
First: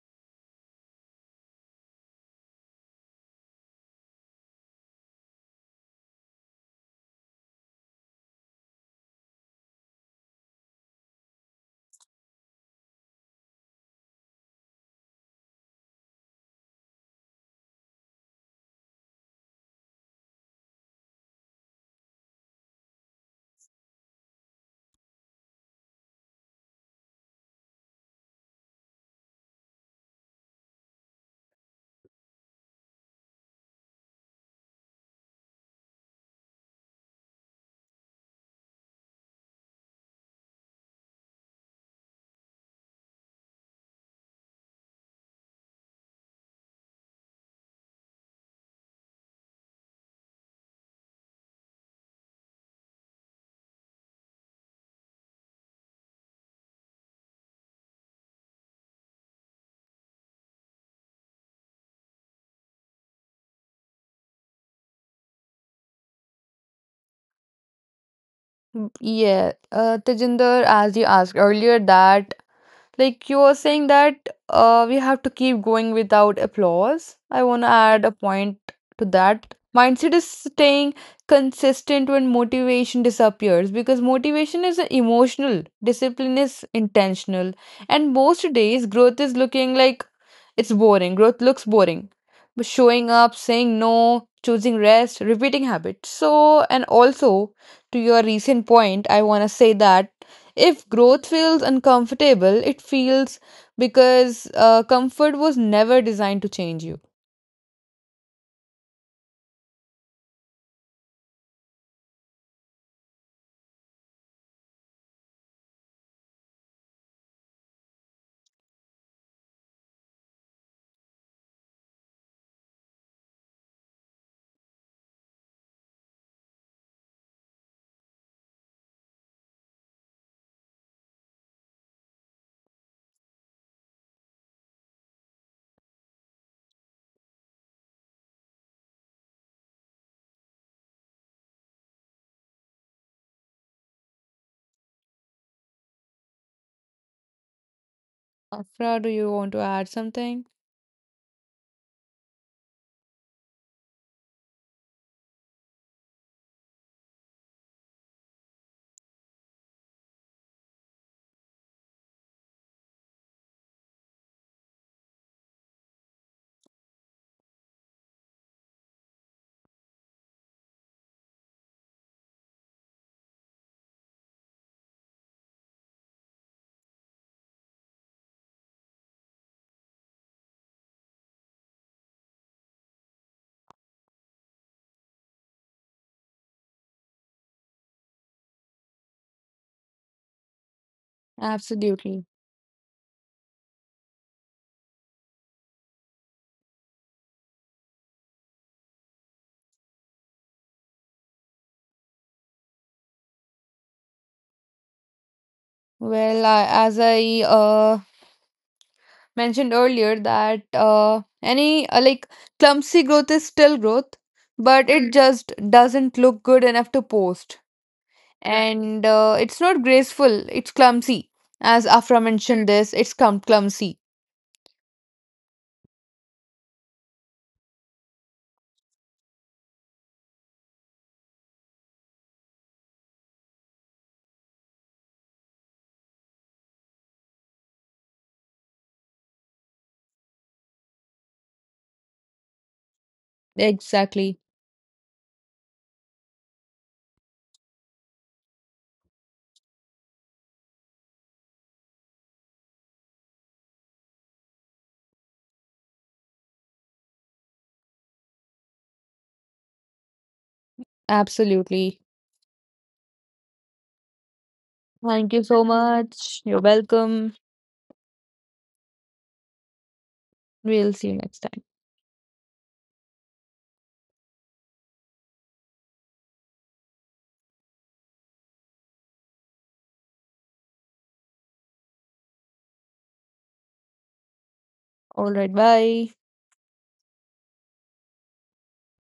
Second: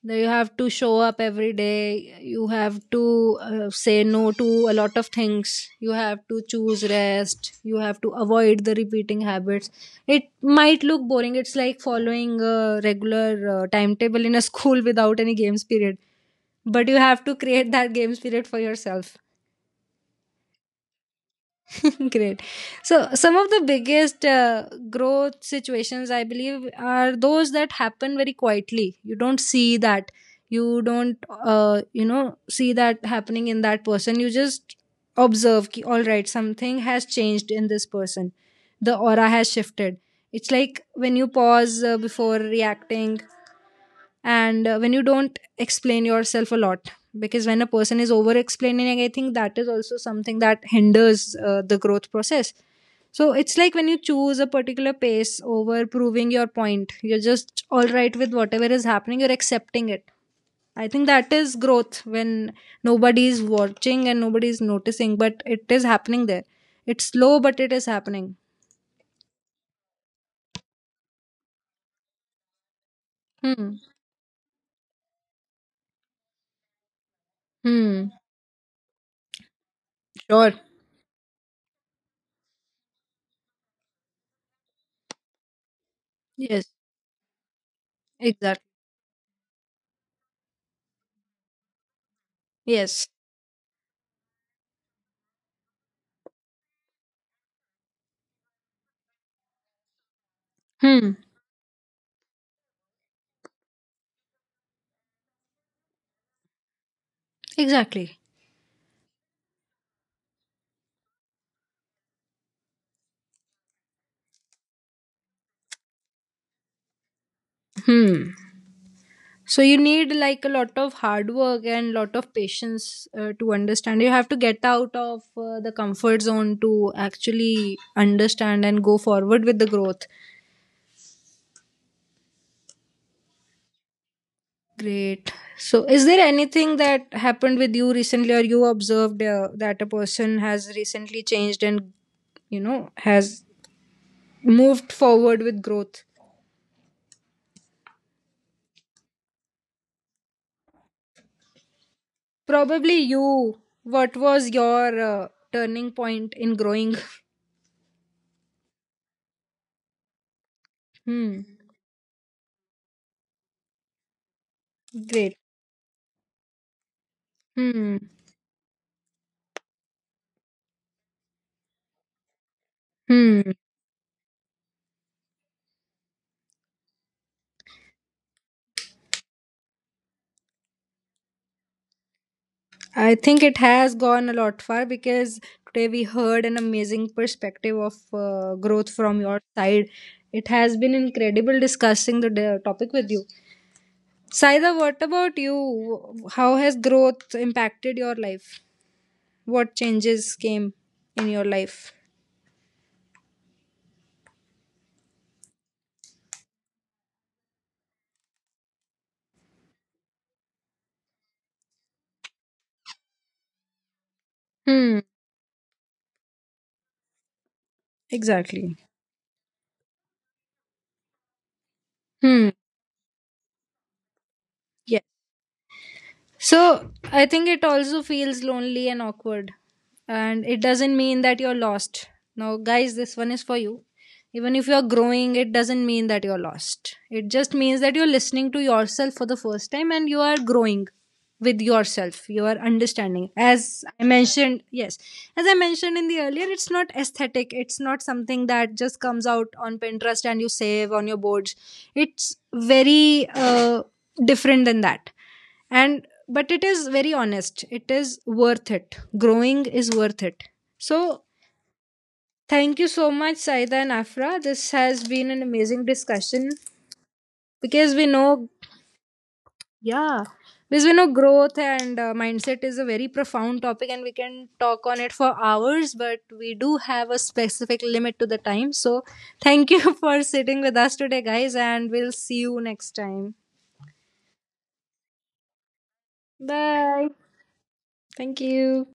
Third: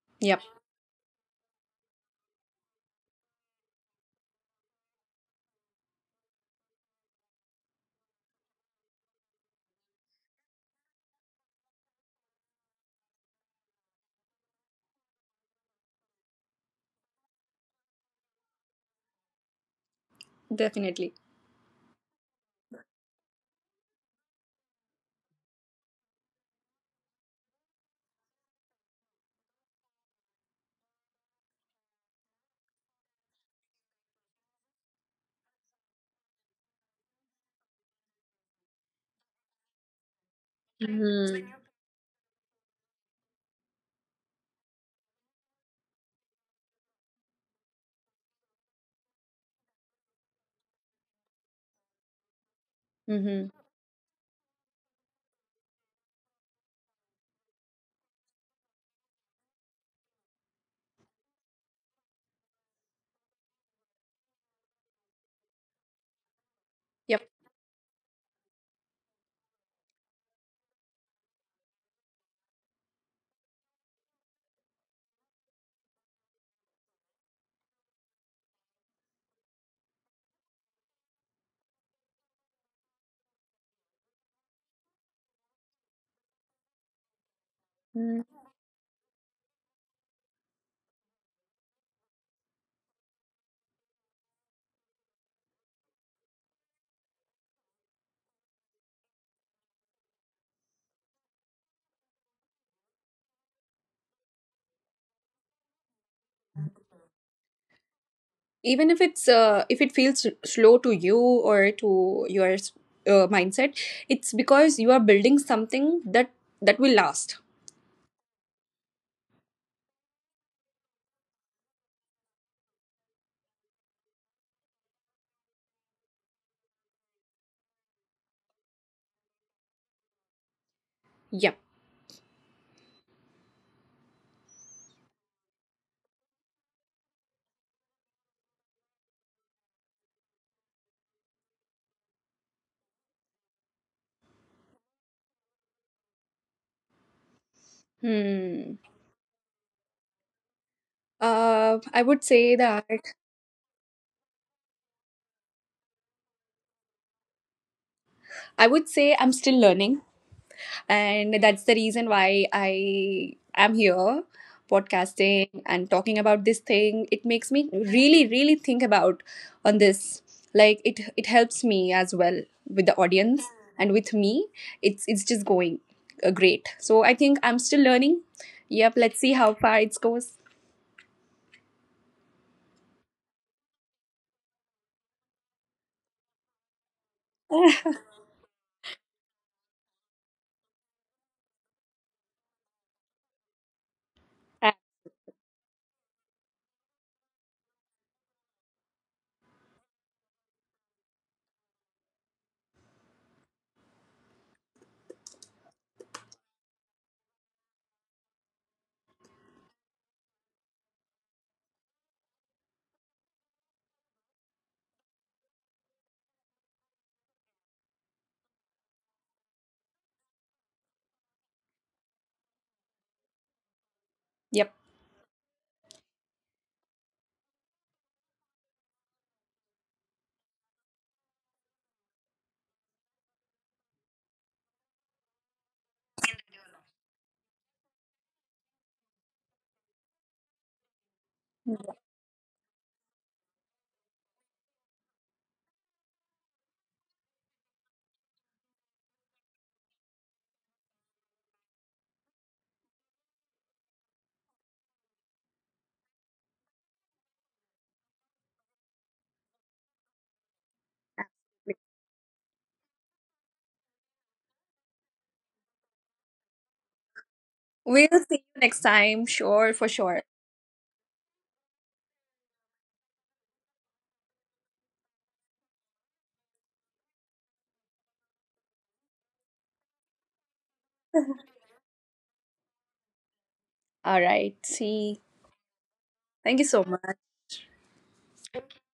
[SPEAKER 1] That You
[SPEAKER 3] Yep.
[SPEAKER 1] have to show up every day. You have to say no to a lot of things. You have to choose rest. You have to avoid the repeating habits. It might look boring. It's like following a regular timetable in a school without any games period. But you have to create that games period for yourself.
[SPEAKER 3] Definitely.
[SPEAKER 1] Great. So, some of the biggest growth situations, I believe, are those that happen very quietly. You don't see that. You don't, you know, See that happening in that person. You just observe, ki, all right, something has changed in this person. The aura has shifted. It's like when you
[SPEAKER 3] Mm-hmm.
[SPEAKER 1] pause before reacting, and when you don't explain yourself a lot because when a person is over explaining, I think that is also something that hinders the growth process. So
[SPEAKER 3] Mm-hmm.
[SPEAKER 1] it's like when you choose a particular pace over proving your point, you're just all right with whatever is happening, you're accepting it. I think that is growth, when nobody is watching and nobody is noticing, but it is happening there. It's
[SPEAKER 3] Yep.
[SPEAKER 1] slow, but it is happening.
[SPEAKER 2] Mm, yeah, Tejinder, as you asked earlier, that like you were
[SPEAKER 1] Hmm.
[SPEAKER 2] saying that we have to keep going without applause. I want to add a
[SPEAKER 1] Hmm.
[SPEAKER 2] point to that. Mindset is
[SPEAKER 1] Sure.
[SPEAKER 2] staying consistent when motivation disappears because motivation is emotional, discipline is
[SPEAKER 1] Yes.
[SPEAKER 2] intentional, and most
[SPEAKER 1] Exactly.
[SPEAKER 2] days growth is looking like it's boring. Growth looks boring. But
[SPEAKER 1] Yes.
[SPEAKER 2] showing up, saying no, choosing rest, repeating habits. So, and also to your recent point, I want to say that if
[SPEAKER 1] Hmm.
[SPEAKER 2] growth feels uncomfortable, it feels because comfort was never designed to change you.
[SPEAKER 1] Exactly.
[SPEAKER 3] Even if it's if it feels slow to you or to your mindset, it's because you are building something that, that will last.
[SPEAKER 1] Hmm. So you need like a lot of hard work and lot of patience to understand. You have to get out of the comfort zone to actually understand and go forward with the growth.
[SPEAKER 3] Yeah.
[SPEAKER 1] Great. So is there anything that happened with you recently, or you observed that a person has recently changed and has moved forward with growth?
[SPEAKER 3] Hmm.
[SPEAKER 2] Afra, do you want to add something?
[SPEAKER 3] I would say that,
[SPEAKER 1] Probably you What was your turning point in growing?
[SPEAKER 3] I would say I'm still learning. And
[SPEAKER 1] Hmm.
[SPEAKER 3] that's the reason why I am here,
[SPEAKER 1] Great.
[SPEAKER 3] podcasting and talking about this thing. It makes me
[SPEAKER 1] Hmm.
[SPEAKER 3] really, really think about on this. Like, it helps me as well with the audience
[SPEAKER 1] Hmm.
[SPEAKER 3] and with me. It's just going great. So I think I'm still learning. Yep, let's see how far it goes.
[SPEAKER 1] I think it has gone a lot far because today we heard an amazing perspective of growth from your side. It has been incredible discussing
[SPEAKER 2] Absolutely.
[SPEAKER 1] the topic with you. Saida, what about you? How has growth impacted your life? What changes came in your life?
[SPEAKER 2] Well, as I mentioned earlier, that any like clumsy growth is still growth, but
[SPEAKER 1] Hmm,
[SPEAKER 2] it Mhm. just doesn't look good enough to post. Right.
[SPEAKER 1] exactly.
[SPEAKER 2] And it's not graceful, it's clumsy. As Afra
[SPEAKER 1] Hmm.
[SPEAKER 2] mentioned this, it's clum clumsy.
[SPEAKER 3] Yep.
[SPEAKER 1] So I think it also feels lonely and awkward. And it doesn't mean that you're lost. Now, guys, this one is for you. Even if you're growing, it doesn't mean that you're lost. It just means that you're listening to yourself for the first time, and you are growing with yourself. You are understanding. As I
[SPEAKER 2] Exactly.
[SPEAKER 1] mentioned, yes, as I mentioned in the earlier, it's not aesthetic. It's not something that just comes out on Pinterest and you save on your boards. It's very different than that. And but it is very honest, it is worth it, growing is worth it. So
[SPEAKER 2] Absolutely.
[SPEAKER 1] thank you so much, Saida and Afra. This has been
[SPEAKER 2] Thank
[SPEAKER 1] an
[SPEAKER 2] you so
[SPEAKER 1] amazing
[SPEAKER 2] much.
[SPEAKER 1] discussion
[SPEAKER 2] You're welcome.
[SPEAKER 1] because we
[SPEAKER 3] We'll see
[SPEAKER 1] know.
[SPEAKER 3] you next time. Sure, for
[SPEAKER 1] Yeah,
[SPEAKER 3] sure.
[SPEAKER 1] because
[SPEAKER 2] We'll
[SPEAKER 1] we
[SPEAKER 2] see
[SPEAKER 1] know
[SPEAKER 2] you next
[SPEAKER 1] growth
[SPEAKER 2] time.
[SPEAKER 1] and mindset is a very profound topic, and we can talk on it for hours, but we do have a specific limit to the time. So thank you for sitting with us today, guys, and we'll see you next time.
[SPEAKER 3] All right. See.
[SPEAKER 2] All right. Bye.
[SPEAKER 3] Thank you so
[SPEAKER 1] Bye.
[SPEAKER 3] much.
[SPEAKER 1] Thank you.